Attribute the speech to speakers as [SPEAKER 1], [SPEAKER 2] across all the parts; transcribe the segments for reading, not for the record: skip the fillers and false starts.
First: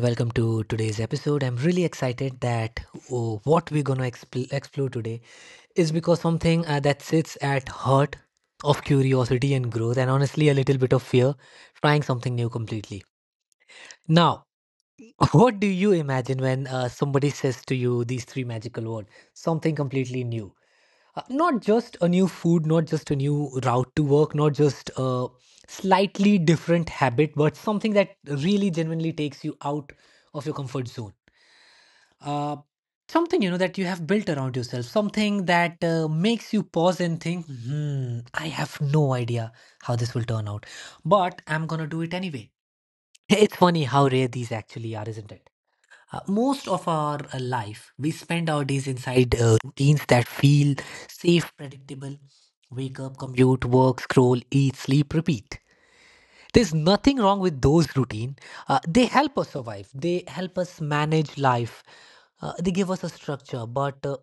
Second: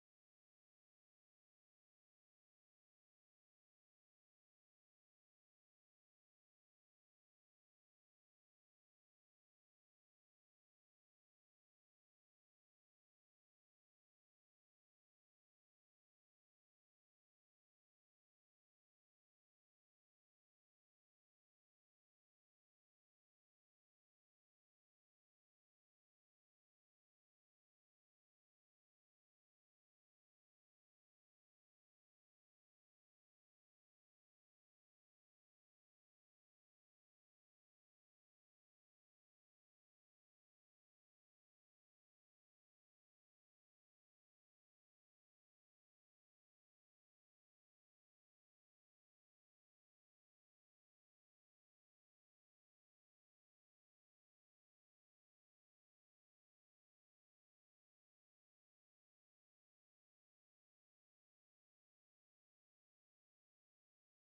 [SPEAKER 1] welcome to today's episode. I'm really excited that oh, what we're going to explore today is because something that sits at heart of curiosity and growth and honestly a little bit of fear, trying something new completely. Now, what do you imagine when somebody says to you these three magical words, something completely new? Not just a new food, not just a new route to work, not just a slightly different habit, but something that really genuinely takes you out of your comfort zone, uh, something you know that you have built around yourself, something that makes you pause and think, hmm, I have no idea how this will turn out, but I'm gonna do it anyway. It's funny how rare these actually are, isn't it? Most of our life we spend our days inside routines that feel safe, predictable. Wake up, commute, work, scroll, eat, sleep, repeat. There's nothing wrong with those routine. They help us survive, they help us manage life, they give us a structure. But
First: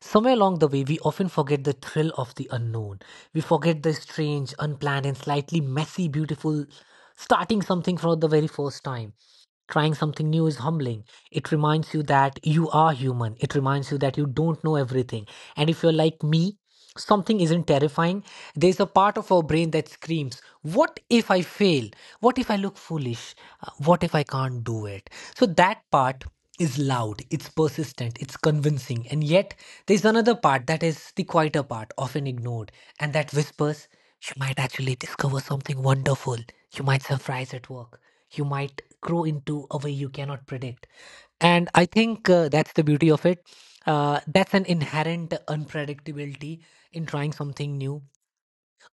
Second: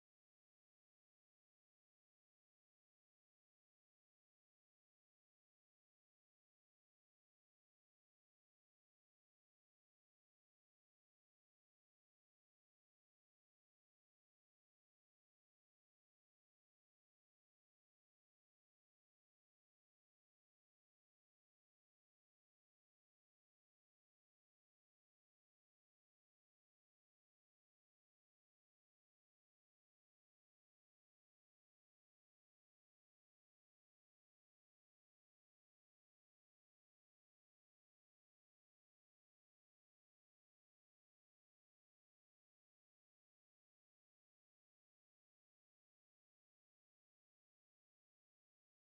[SPEAKER 1] somewhere along the way we often forget the thrill of the unknown. We forget the strange, unplanned and slightly messy, beautiful starting something for the very first time. Trying something new is humbling. It reminds you that you are human. It reminds you that you don't know everything. And if you're like me, something isn't terrifying. There's a part of our brain that screams, what if I fail? What if I look foolish? What if I can't do it? So that part is loud, it's persistent, it's convincing. And yet, there's another part that is the quieter part, often ignored, and that whispers, you might actually discover something wonderful. You might surprise at work, you might grow into a way you cannot predict. And I think that's the beauty of it. That's an inherent unpredictability in trying something new,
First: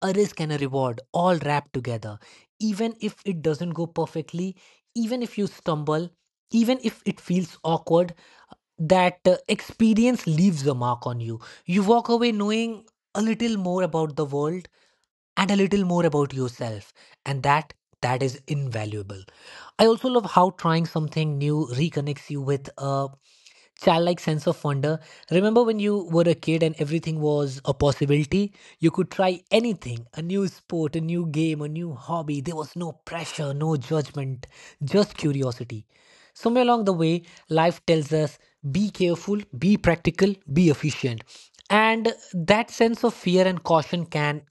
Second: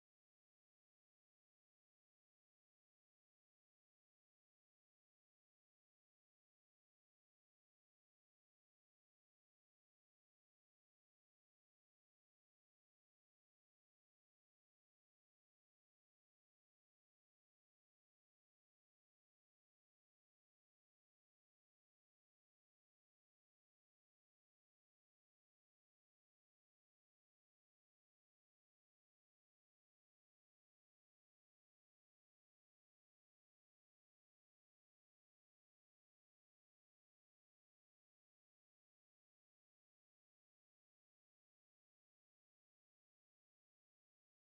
[SPEAKER 1] a risk and a reward all wrapped together. Even if it doesn't go perfectly, even if you stumble, even if it feels awkward, that experience leaves a mark on you. You walk away knowing a little more about the world and a little more about yourself. And that is invaluable. I also love how trying something new reconnects you with a childlike sense of wonder. Remember when you were a kid and everything was a possibility? You could try anything, a new sport, a new game, a new hobby. There was no pressure, no judgment, just curiosity. Somewhere along the way life tells us, be careful, be practical, be efficient. And that sense of fear and caution can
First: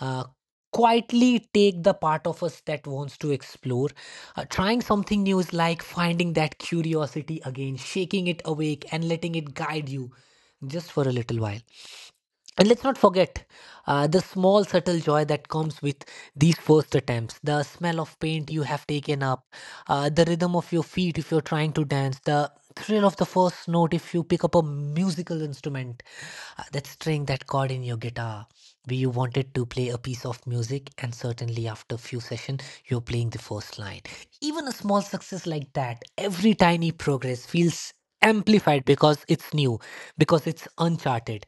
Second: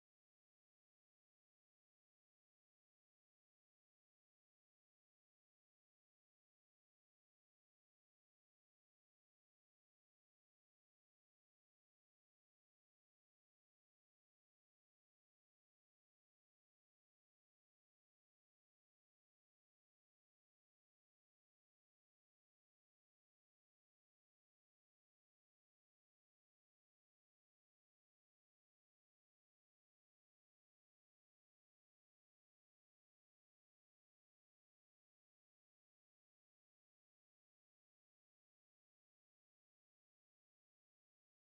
[SPEAKER 1] uh, quietly take the part of us that wants to explore. Trying something new is like finding that curiosity again, shaking it awake, and letting it guide you just for a little while. And let's not forget the small, subtle joy that comes with these first attempts. The smell of paint you have taken up, the rhythm of your feet if you're trying to dance, the thrill of the first note if you pick up a musical instrument, that string, that chord in your guitar, where you wanted to play a piece of music, and certainly after few sessions, you're playing the first line. Even a small success like that, every tiny progress feels amplified because it's new, because it's uncharted.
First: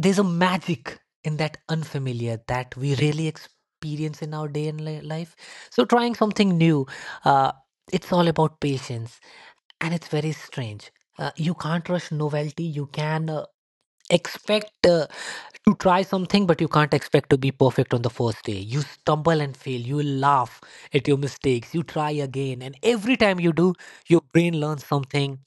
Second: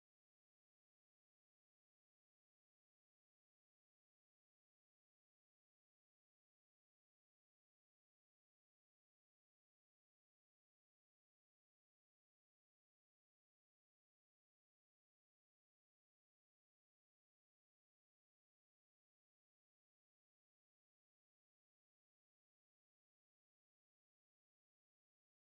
[SPEAKER 1] There's a magic in that unfamiliar that we really experience in our day and life. So trying something new, uh, it's all about patience. And it's very strange. You can't rush novelty. You can expect to try something, but you can't expect to be perfect on the first day. You stumble and fail, you laugh at your mistakes, you try again, and every time you do, your brain learns something,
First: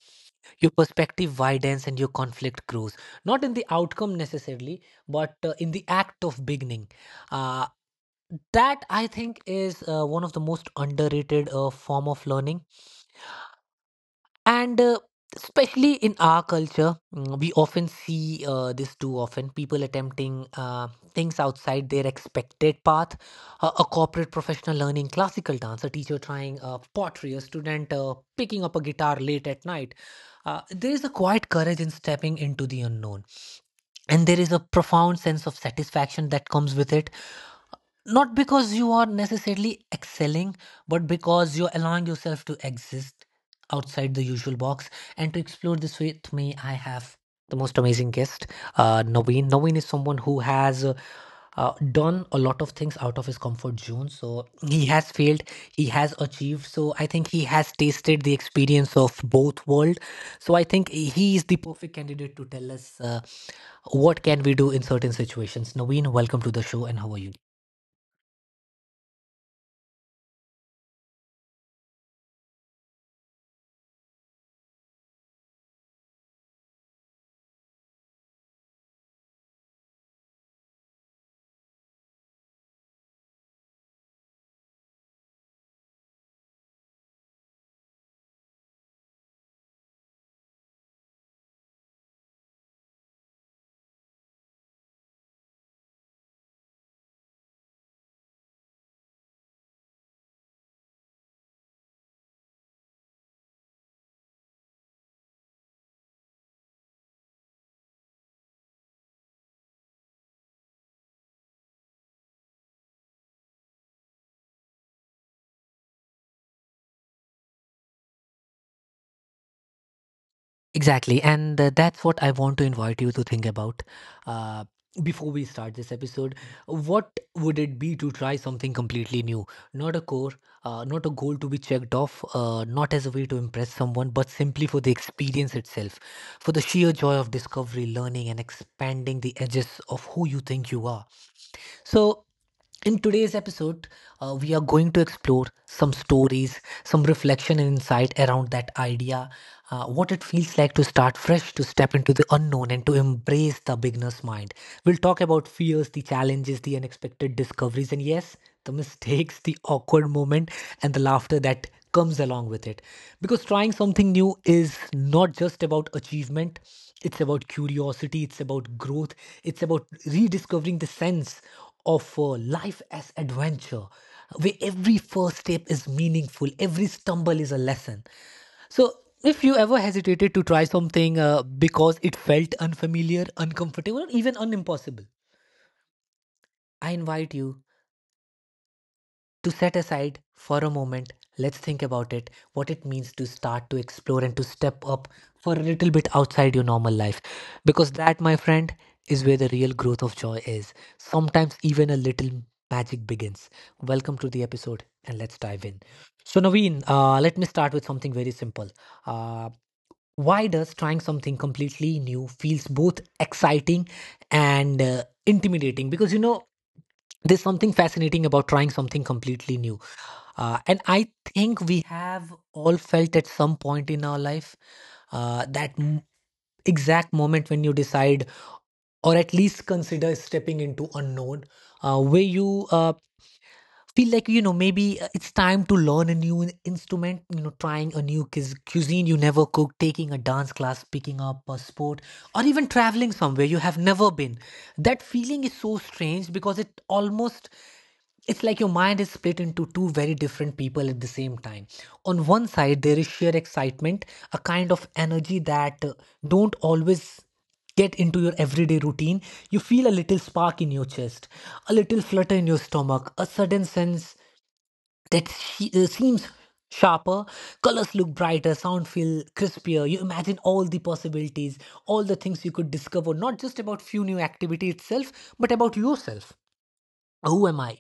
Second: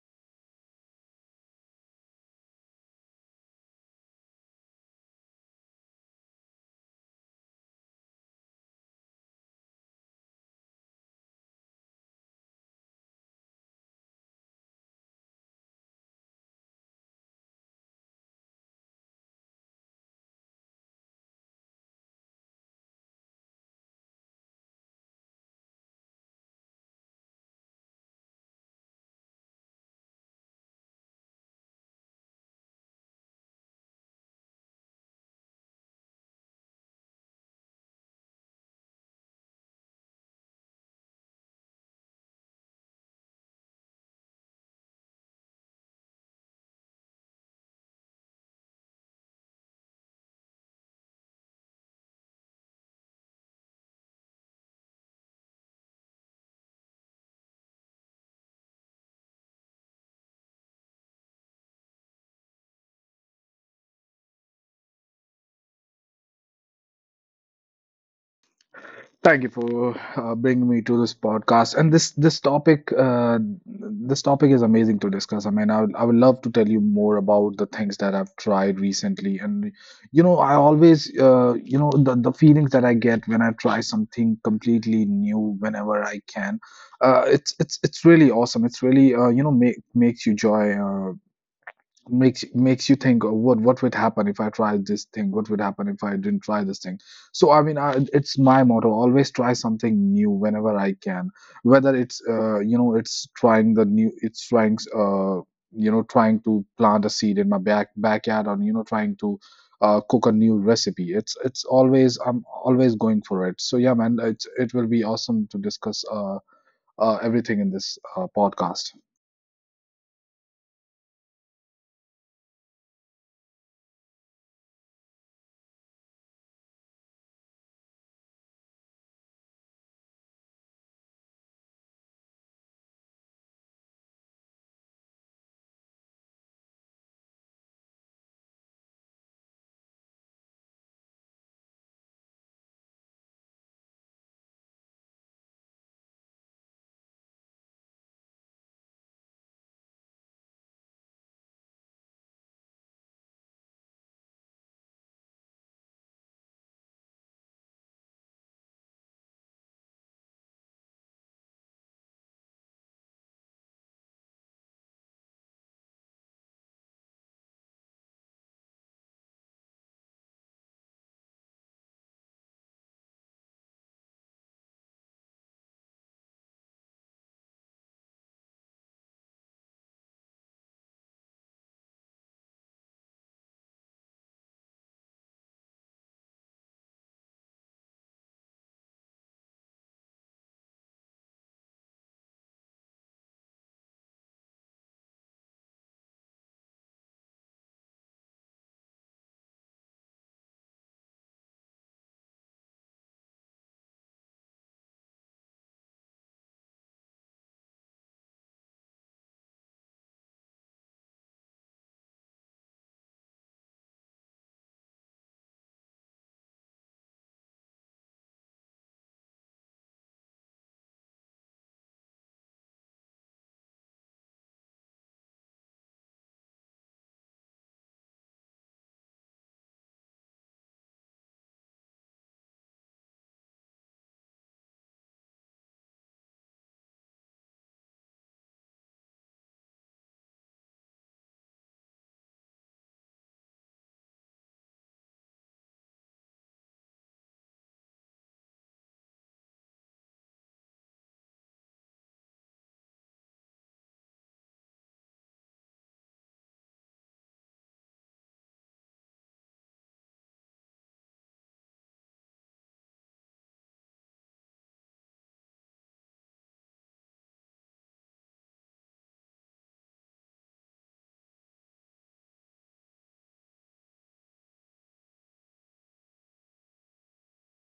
[SPEAKER 1] your perspective widens and your conflict grows, not in the outcome necessarily, but in the act of beginning. Uh, that i think is uh, one of the most underrated form of learning. And especially in our culture, we often see this too often, people attempting things outside their expected path. A corporate professional learning classical dance, a teacher trying pottery, a student picking up a guitar late at night. There is a quiet courage in stepping into the unknown, and there is a profound sense of satisfaction that comes with it, not because you are necessarily excelling, but because you're allowing yourself to exist outside the usual box. And to explore this with me, I have the most amazing guest, Naveen. Naveen is someone who has done a lot of things out of his comfort zone. So he has failed, he has achieved. So I think he has tasted the experience of both world. So I think he is the perfect candidate to tell us what can we do in certain situations. Naveen, welcome to the show, and how are you?
[SPEAKER 2] Thank you for bringing me to this podcast. And this topic this topic is amazing to discuss. I mean, I would love to tell you more about the things that I've tried recently. And you know, I always the feelings that I get when I try something completely new whenever I can. It's really awesome. It's really you know makes you joy. Makes you think, oh, what would happen if I tried this thing, what would happen if I didn't try this thing? So it's my motto, always try something new whenever I can, whether it's you know it's trying the new, it's trying you know trying to plant a seed in my backyard or you know trying to cook a new recipe. It's always, I'm always going for it. So yeah, man, it will be awesome to discuss everything in this podcast.
[SPEAKER 1] Exactly, and that's what I want to invite you to think about. Uh, Before we start this episode, what would it be to try something completely new? Not a core, not a goal to be checked off, not as a way to impress someone, but simply for the experience itself, for the sheer joy of discovery, learning, and expanding the edges of who you think you are. So, in today's episode, we are going to explore some stories, some reflection and insight around that idea, what it feels like to start fresh, to step into the unknown, and to embrace the beginner's mind. We'll talk about fears, the challenges, the unexpected discoveries, and yes, the mistakes, the awkward moment, and the laughter that comes along with it. Because trying something new is not just about achievement, it's about curiosity, it's about growth, it's about rediscovering the sense of life as adventure, where every first step is meaningful, every stumble is a lesson. So if you ever hesitated to try something because it felt unfamiliar, uncomfortable or even unimpossible, I invite you to set aside for a moment, let's think about it, what it means to start, to explore and to step up for a little bit outside your normal life. Because that, my friend, is where the real growth of joy is. Sometimes even a little magic begins. Welcome to the episode and let's dive in. So, Naveen, let me start with something very simple. Uh, why does trying something completely new feels both exciting and intimidating? Because you know, there's something fascinating about trying something completely new, and I think we have all felt at some point in our life that exact moment when you decide, or at least consider stepping into unknown, where you feel like, you know, maybe it's time to learn a new instrument, you know, trying a new cuisine you never cooked, taking a dance class, picking up a sport, or even traveling somewhere you have never been. That feeling is so strange because it almost, it's like your mind is split into two very different people at the same time. On one side there is sheer excitement, a kind of energy that don't always get into your everyday routine. You feel a little spark in your chest, a little flutter in your stomach, a sudden sense that she, seems sharper, colors look brighter, sound feel crispier. You imagine all the possibilities, all the things you could discover, not just about few new activity itself, but about yourself. Who am I?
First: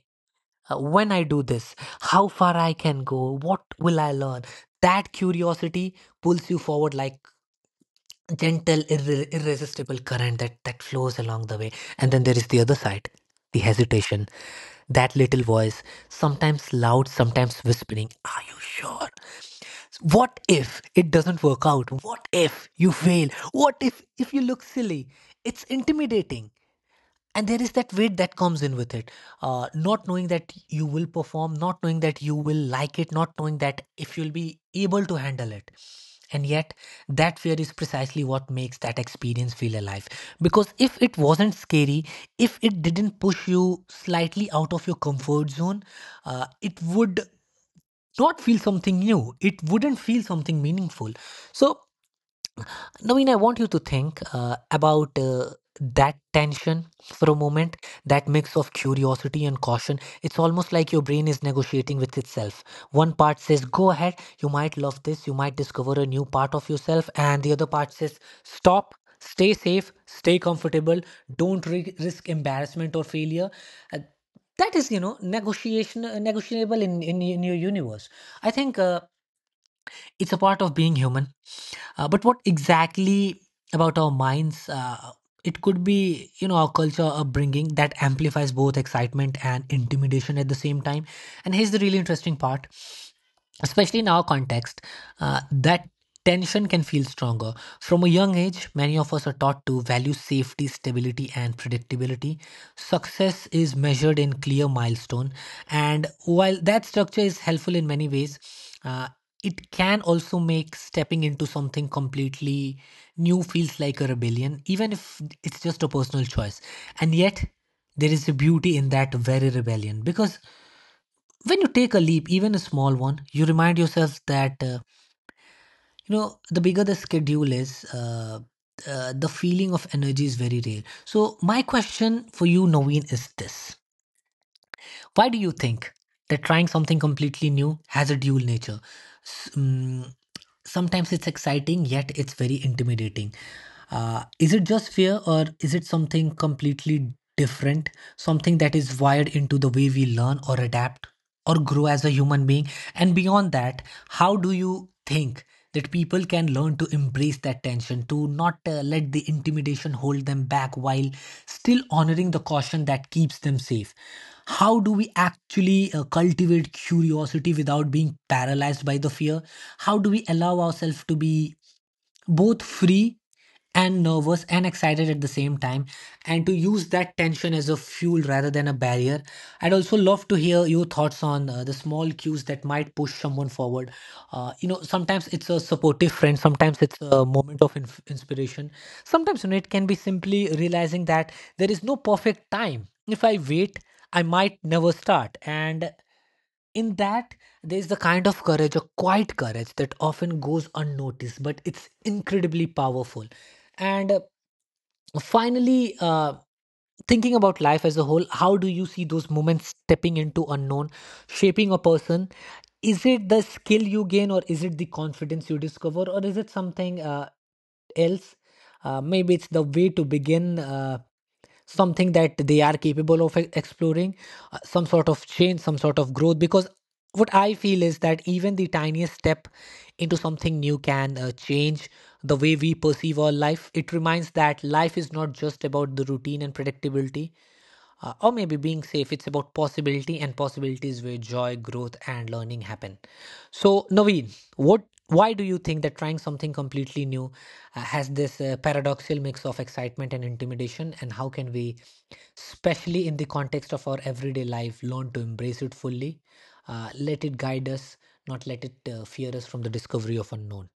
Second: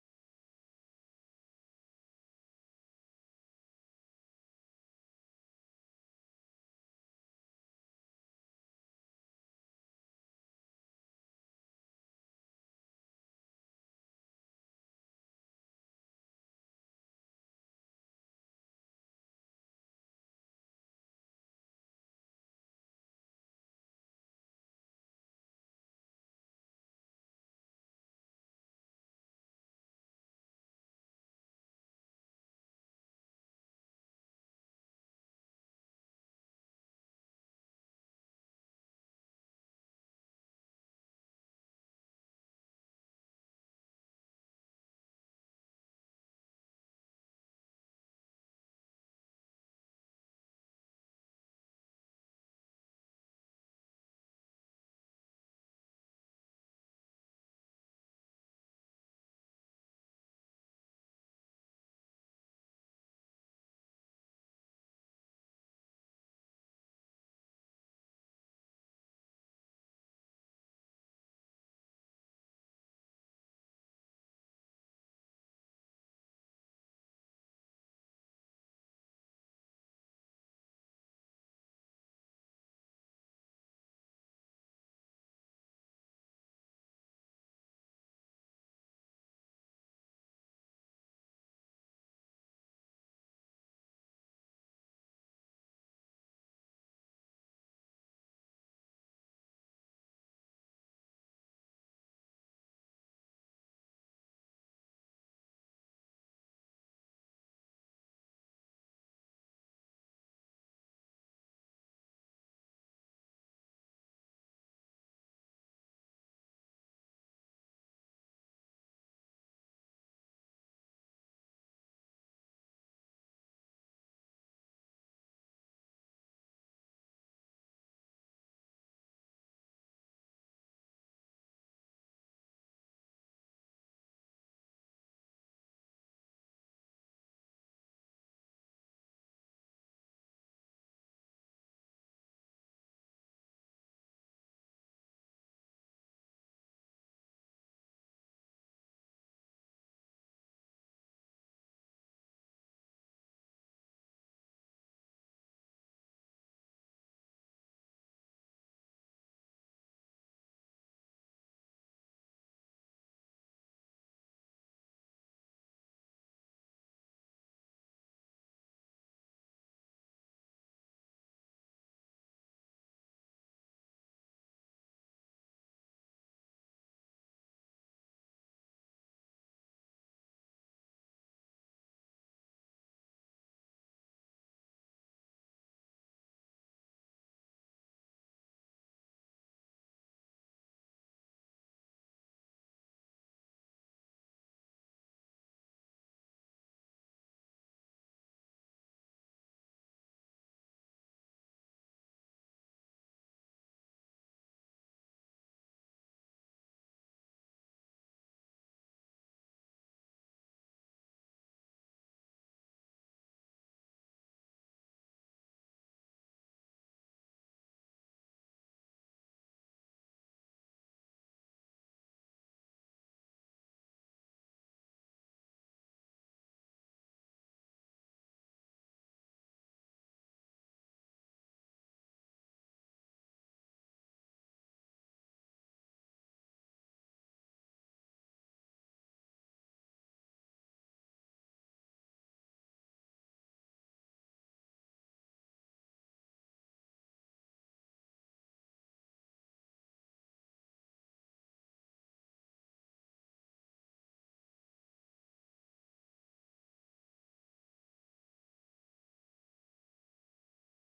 [SPEAKER 1] When I do this, how far I can go, what will I learn? That curiosity pulls you forward like gentle irresistible current that flows along the way. And then there is the other side, the hesitation, that little voice, sometimes loud, sometimes whispering, are you sure? What if it doesn't work out? What if you fail? What if you look silly? It's intimidating. And there is that weight that comes in with it, not knowing that you will perform, not knowing that you will like it, not knowing that if you'll be able to handle it. And yet, that fear is precisely what makes that experience feel alive. Because if it wasn't scary, if it didn't push you slightly out of your comfort zone, it would not feel something new, it wouldn't feel something meaningful. So, Naveen, I want you to think about that tension for a moment, that mix of curiosity and caution. It's almost like your brain is negotiating with itself. One part says, go ahead, you might love this, you might discover a new part of yourself. And the other part says, stop, stay safe, stay comfortable, don't risk embarrassment or failure. Uh, that is, you know, negotiation, negotiable in your universe. I think it's a part of being human, but what exactly about our minds? It could be, you know, our culture upbringing that amplifies both excitement and intimidation at the same time. And here's the really interesting part, especially in our context, that tension can feel stronger. From a young age, many of us are taught to value safety, stability, and predictability. Success is measured in clear milestone, and while that structure is helpful in many ways, uh, it can also make stepping into something completely new feels like a rebellion, even if it's just a personal choice. And yet, there is a beauty in that very rebellion, because when you take a leap, even a small one, you remind yourself that, you know, the bigger the schedule is, the feeling of energy is very real. So my question for you, Naveen, is this: why do you think that trying something completely new has a dual nature? S- mm, Sometimes it's exciting, yet it's very intimidating. Is it just fear, or is it something completely different? Something that is wired into the way we learn or adapt or grow as a human being? And beyond that, how do you think that people can learn to embrace that tension, to not let the intimidation hold them back while still honoring the caution that keeps them safe? How do we actually cultivate curiosity without being paralyzed by the fear? How do we allow ourselves to be both free and nervous and excited at the same time, and to use that tension as a fuel rather than a barrier? I'd also love to hear your thoughts on the small cues that might push someone forward. You know, sometimes it's a supportive friend, sometimes it's a moment of inspiration, sometimes, you know, it can be simply realizing that there is no perfect time. If I wait, I might never start. And in that, there is the kind of courage, a quiet courage, that often goes unnoticed, but it's incredibly powerful. And finally, thinking about life as a whole, how do you see those moments stepping into unknown shaping a person? Is it the skill you gain, or is it the confidence you discover, or is it something else? Maybe it's the way to begin something that they are capable of exploring, some sort of change, some sort of growth. Because what I feel is that even the tiniest step into something new can change the way we perceive our life. It reminds that life is not just about the routine and predictability, or maybe being safe, it's about possibility, and possibilities where joy, growth, and learning happen. So, Naveen, what, why do you think that trying something completely new has this paradoxical mix of excitement and intimidation? And how can we, especially in the context of our everyday life, learn to embrace it fully, let it guide us, not let it fear us from the discovery of unknown?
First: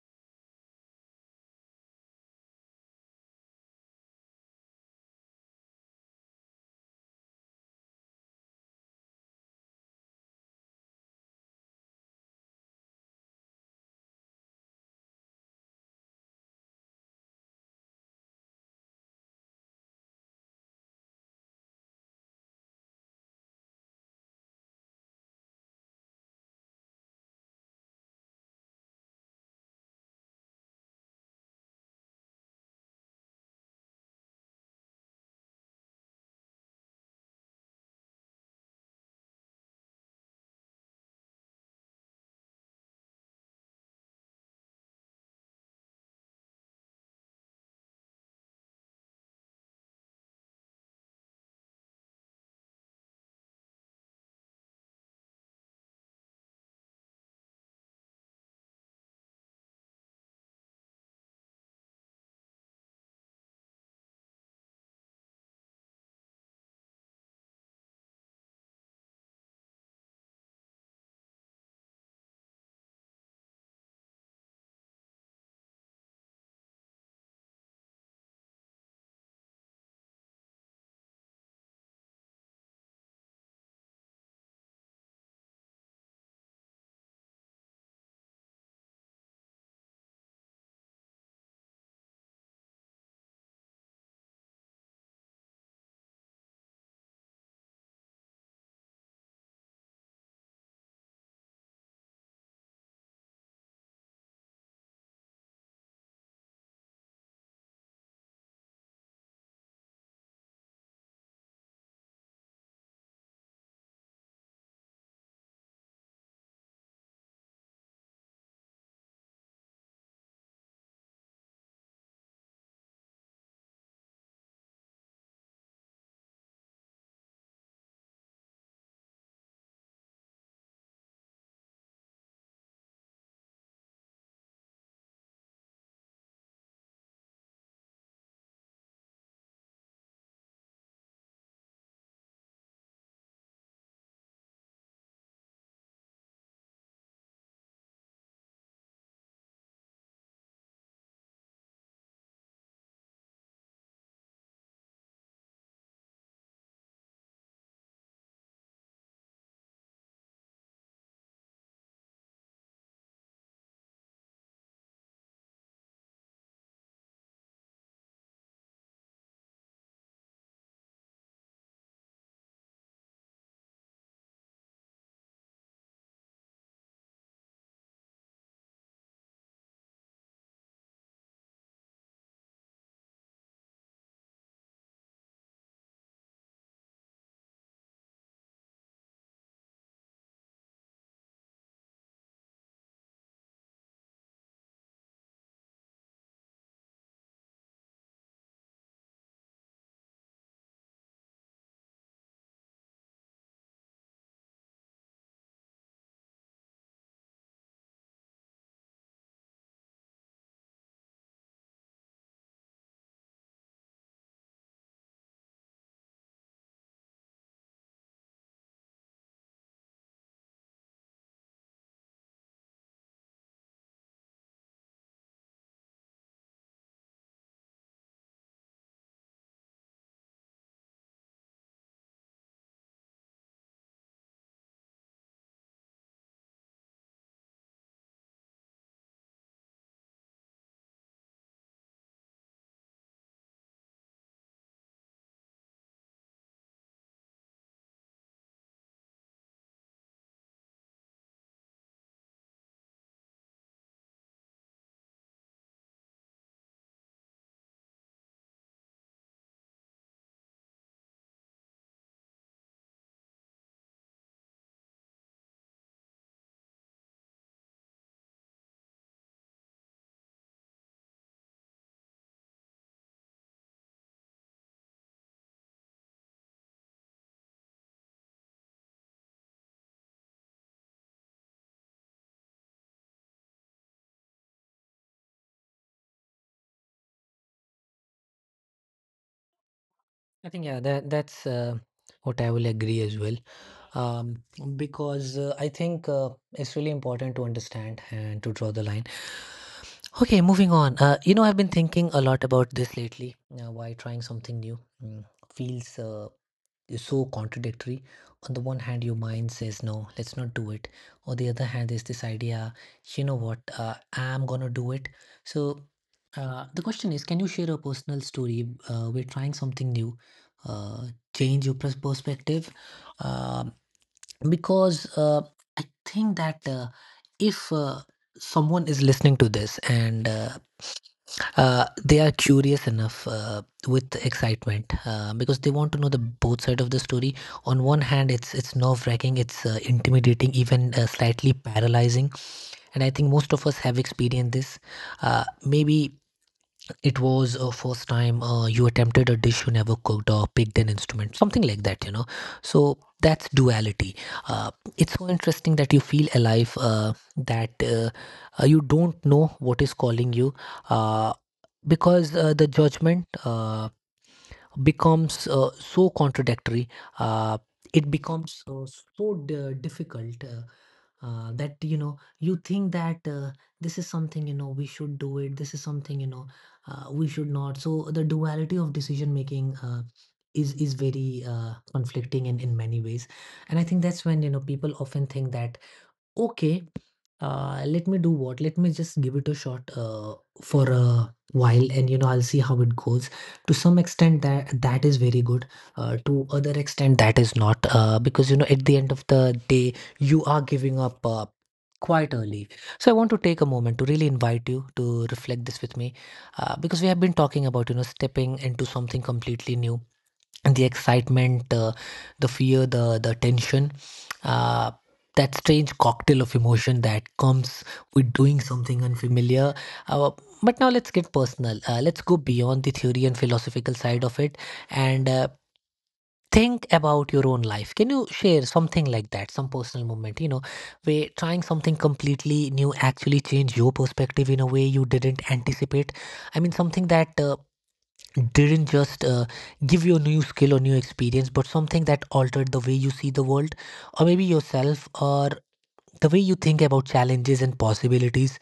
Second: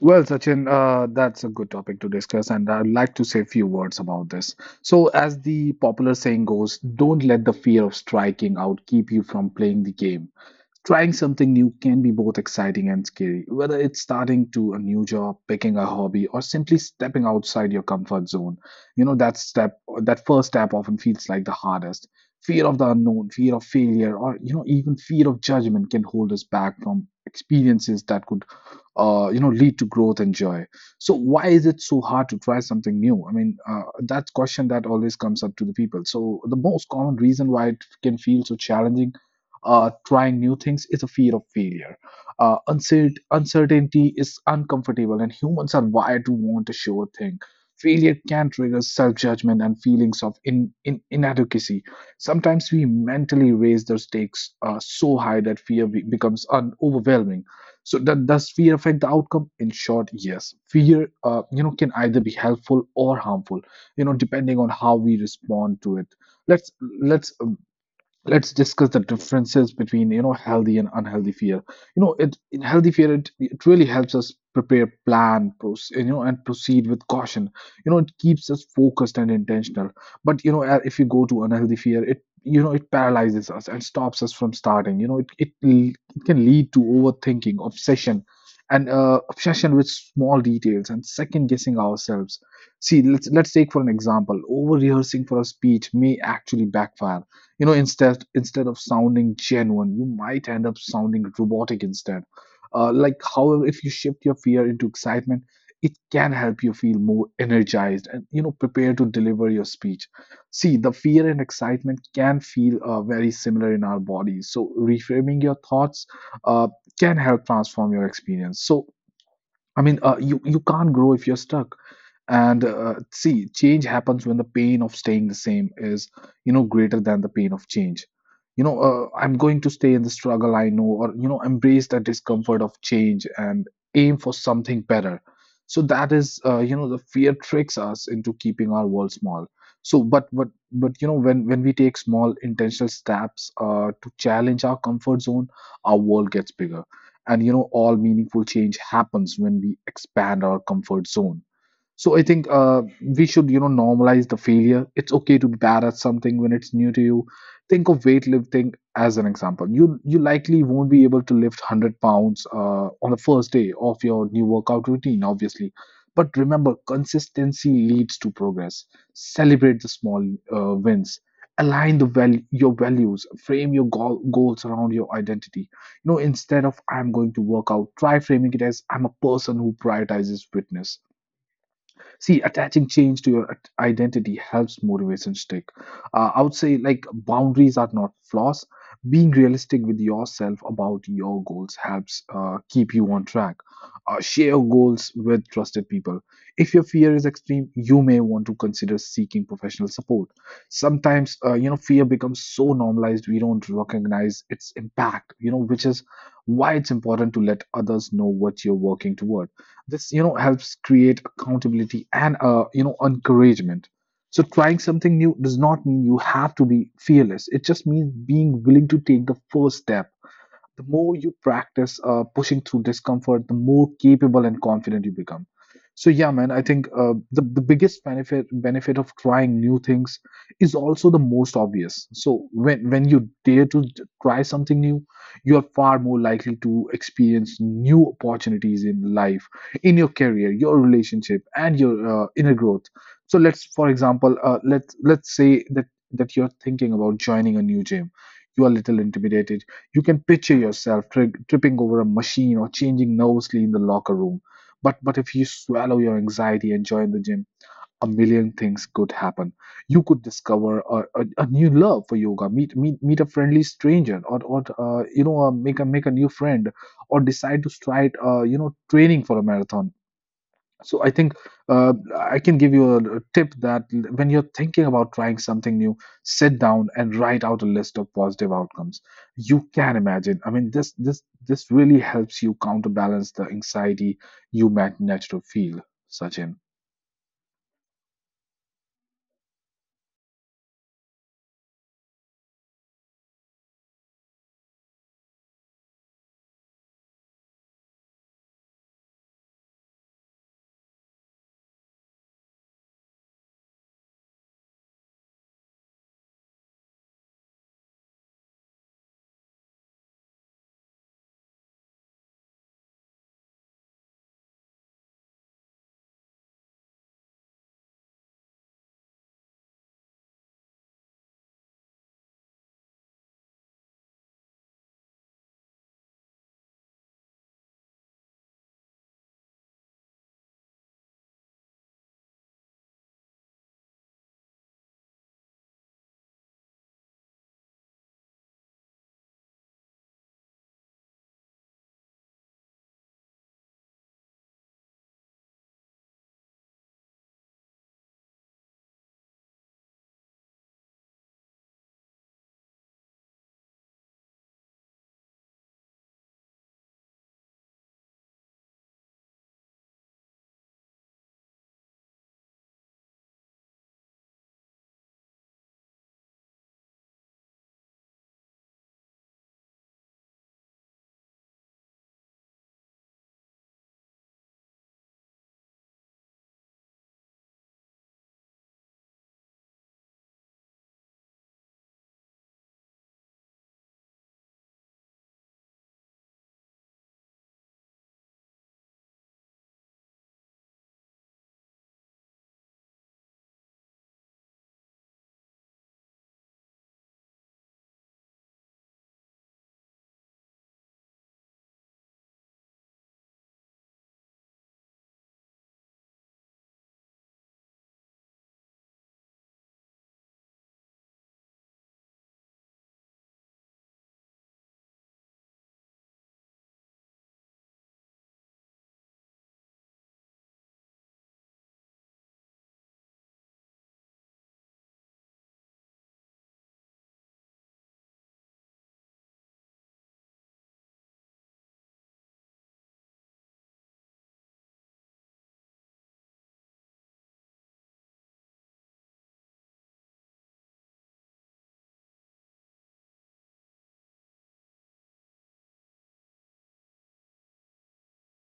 [SPEAKER 2] Well, Sachin, that's a good topic to discuss, and I'd like to say a few words about this. So, as the popular saying goes, don't let the fear of striking out keep you from playing the game. Trying something new can be both exciting and scary, whether it's starting to a new job, picking a hobby, or simply stepping outside your comfort zone. You know, that step, that first step often feels like the hardest. Fear of the unknown, fear of failure, or you know, even fear of judgment can hold us back from experiences that could you know lead to growth and joy. So why is it so hard to try something new? I mean that's question that always comes up to the people. So the most common reason why it can feel so challenging, trying new things is a fear of failure. Uncertainty is uncomfortable and humans are wired to want a sure thing. Failure can trigger self-judgment and feelings of inadequacy. Sometimes we mentally raise the stakes so high that fear becomes overwhelming. So that does fear affect the outcome? In short, yes. Fear, you know, can either be helpful or harmful, you know, depending on how we respond to it. Let's let's let's discuss the differences between you know healthy and unhealthy fear. You know, it in healthy fear, it really helps us prepare, plan, you know, and proceed with caution. You know, it keeps us focused and intentional. But you know, if you go to unhealthy fear, it you know it paralyzes us and stops us from starting. You know, it can lead to overthinking, obsession, and obsession with small details and second guessing ourselves. See, let's take for an example, over rehearsing for a speech may actually backfire. You know, instead of sounding genuine, you might end up sounding robotic instead. Like however, if you shift your fear into excitement, it can help you feel more energized and you know prepare to deliver your speech. See, the fear and excitement can feel very similar in our bodies, so reframing your thoughts uh, can help transform your experience. So I mean, you can't grow if you're stuck. And see, change happens when the pain of staying the same is, you know, greater than the pain of change. You know, I'm going to stay in the struggle I know, or you know, embrace the discomfort of change and aim for something better. So that is, you know, the fear tricks us into keeping our world small. So, but you know, when we take small intentional steps to challenge our comfort zone, our world gets bigger, and you know, all meaningful change happens when we expand our comfort zone. So I think we should, you know, normalize the failure. It's okay to be bad at something when it's new to you. Think of weightlifting as an example. You likely won't be able to lift 100 pounds on the first day of your new workout routine, obviously. But remember, consistency leads to progress. Celebrate the small wins. Align the your values. Frame your goals around your identity. You know, instead of I'm going to work out, try framing it as I'm a person who prioritizes fitness. See, attaching change to your identity helps motivation stick. I would say, like, boundaries are not flaws. Being realistic with yourself about your goals helps keep you on track. Share your goals with trusted people. If your fear is extreme, you may want to consider seeking professional support. Sometimes, you know, fear becomes so normalized we don't recognize its impact, you know, which is why it's important to let others know what you're working toward. This you know helps create accountability and you know encouragement. So trying something new does not mean you have to be fearless, it just means being willing to take the first step. The more you practice pushing through discomfort, the more capable and confident you become. So yeah, man, I think the biggest benefit of trying new things is also the most obvious. So when you dare to try something new, you are far more likely to experience new opportunities in life, in your career, your relationship, and your inner growth. So let's, for example, let's say that you're thinking about joining a new gym. You are a little intimidated, you can picture yourself tripping over a machine or changing nervously in the locker room. But if you swallow your anxiety and join the gym, a million things could happen. You could discover a new love for yoga, meet a friendly stranger, or you know make a new friend, or decide to start you know training for a marathon. So I think uh, I can give you a tip that when you're thinking about trying something new, sit down and write out a list of positive outcomes you can imagine. I mean, this really helps you counterbalance the anxiety you might naturally feel, Sachin.
[SPEAKER 1] I think, yeah, that's what I will agree as well. um, because I think it's really important to understand and to draw the line. Okay, moving on. You know, I've been thinking a lot about this lately, why trying something new mm, feels is so contradictory. On the one hand, your mind says, no, let's not do it. On the other hand, there's this idea, you know what, I'm gonna do it. So, the question is, can you share a personal story where trying something new uh, change your perspective? Um because I think that, uh, if someone is listening to this, and they are curious enough with excitement because they want to know the both side of the story. On one hand, it's nerve wracking, it's intimidating, even slightly paralyzing, and I think most of us have experienced this. Maybe it was a first time you attempted a dish you never cooked or picked an instrument, something like that, you know. So that's duality. Uh, it's so interesting that you feel alive, that you don't know what is calling you, uh, because the judgment becomes so contradictory. Uh, it becomes so d- difficult, that you know, you think that, this is something, you know, we should do it. This is something, you know, we should not. So the duality of decision making, is very conflicting in many ways. And I think that's when, you know, people often think that, okay, let me do what? Let me just give it a shot for a while, and, you know, I'll see how it goes. To some extent, that is very good. To other extent, that is not. Because you know, at the end of the day, you are giving up quite early. So I want to take a moment to really invite you to reflect this with me, because we have been talking about, you know, stepping into something completely new, the excitement, the fear, the tension, uh, that strange cocktail of emotion that comes with doing something unfamiliar. Uh, but now let's get personal. Let's go beyond the theory and philosophical side of it and. Think about your own life. Can you share something like that, some personal moment, you know, where trying something completely new actually changed your perspective in a way you didn't anticipate? I mean, something that didn't just give you a new skill or new experience, but something that altered the way you see the world, or maybe yourself, or the way you think about challenges and possibilities.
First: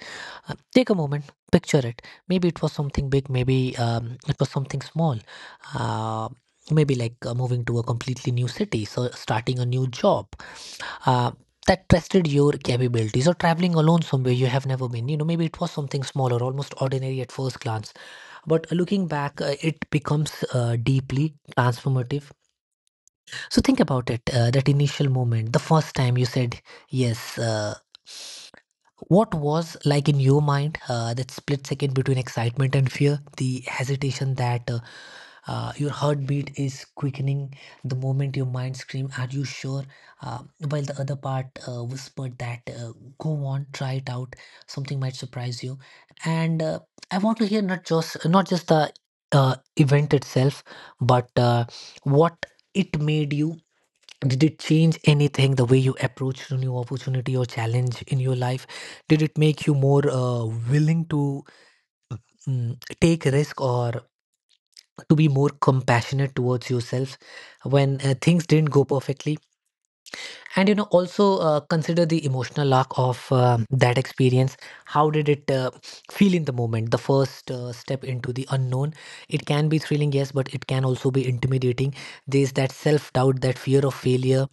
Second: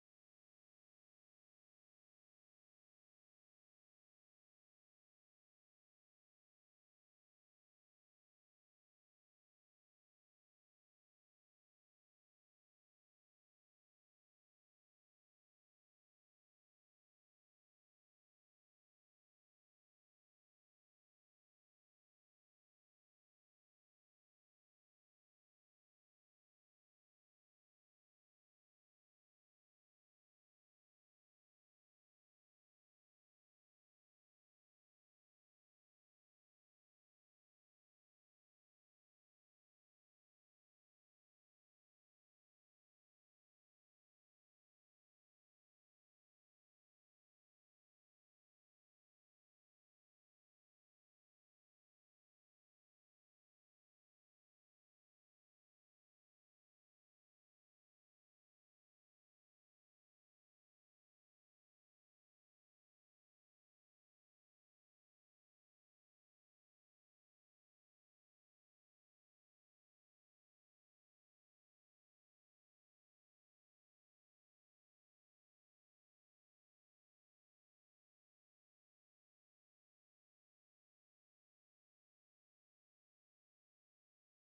[SPEAKER 1] Take a moment, picture it. Maybe it was something big, maybe it was something small. Uh, maybe like moving to a completely new city, so starting a new job, Uh, that tested your capabilities, or traveling alone somewhere you have never been, you know. Maybe it was something small or almost ordinary at first glance, but looking back, it becomes deeply transformative. So think about it, that initial moment, the first time you said yes. What was like in your mind, that split second between excitement and fear, the hesitation that your heartbeat is quickening, the moment your mind scream, are you sure? uh, while the other part whispered that, go on, try it out, something might surprise you. And I want to hear, not just, not just the event itself, but what it made you. Did it change anything, the way you approached a new opportunity or challenge in your life? Did it make you more willing to, take risk, or to be more compassionate towards yourself when things didn't go perfectly? And you know, also consider the emotional arc of that experience. How did it feel in the moment, the first step into the unknown? It can be thrilling, yes, but it can also be intimidating. There's that self doubt, that fear of failure,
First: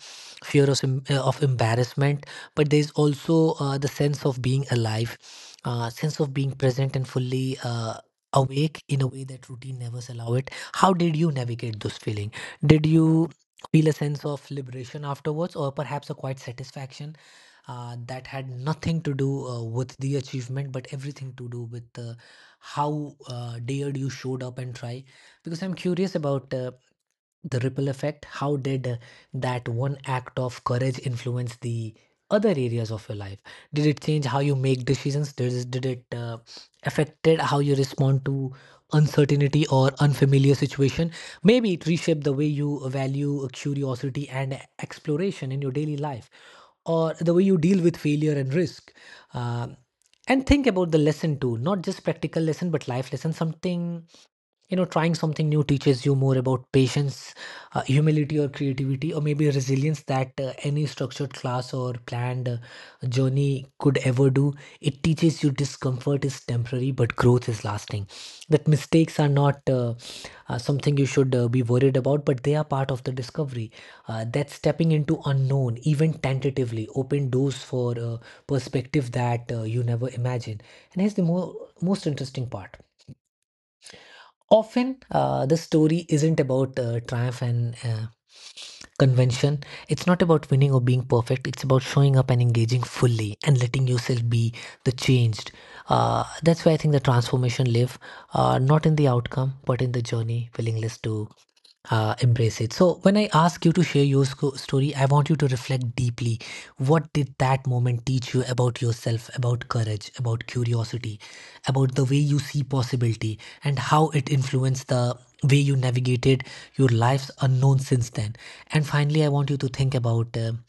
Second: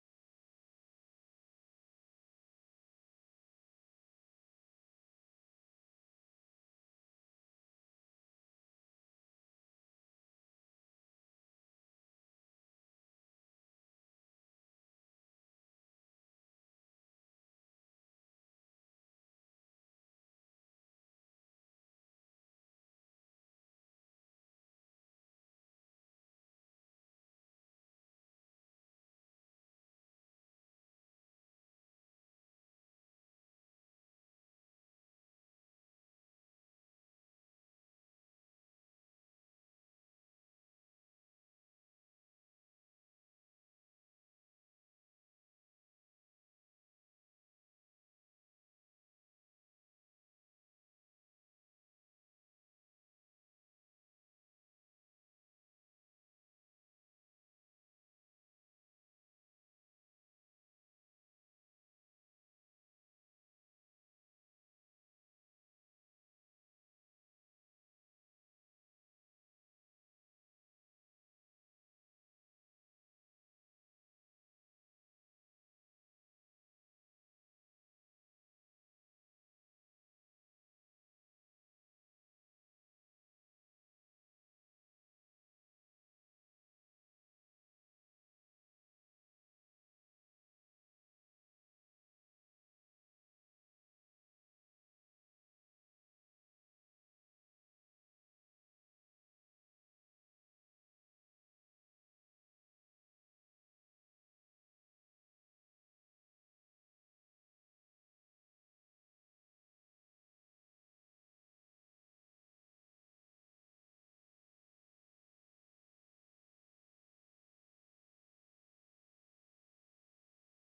[SPEAKER 1] fear of embarrassment. But there's also the sense of being alive, sense of being present and fully awake in a way that routine never allow it. How did you navigate those feeling? Did you feel a sense of liberation afterwards, or perhaps a quiet satisfaction that had nothing to do with the achievement, but everything to do with how dared you showed up and try. Because I'm curious about the ripple effect. How did that one act of courage influence the other areas of your life? Did it change how you make decisions? Did it affected how you respond to uncertainty or unfamiliar situation? Maybe it reshaped the way you value curiosity and exploration in your daily life, or the way you deal with failure and risk. Um and think about the lesson too, not just practical lesson, but life lesson. Something, you know, trying something new teaches you more about patience, humility, or creativity, or maybe resilience, that any structured class or planned journey could ever do. It teaches you discomfort is temporary, but growth is lasting. That mistakes are not something you should be worried about, but they are part of the discovery. That stepping into unknown, even tentatively, open doors for perspective that you never imagined. And here's the most interesting part. Often, the story isn't about triumph and convention. It's not about winning or being perfect. It's about showing up and engaging fully and letting yourself be the changed. That's why I think the transformation live, not in the outcome, but in the journey, willingness to embrace it. So, when I ask you to share your story, I want you to reflect deeply. What did that moment teach you about yourself, about courage, about curiosity, about the way you see possibility, and how it influenced the way you navigated your life's unknown since then? And finally, I want you to think about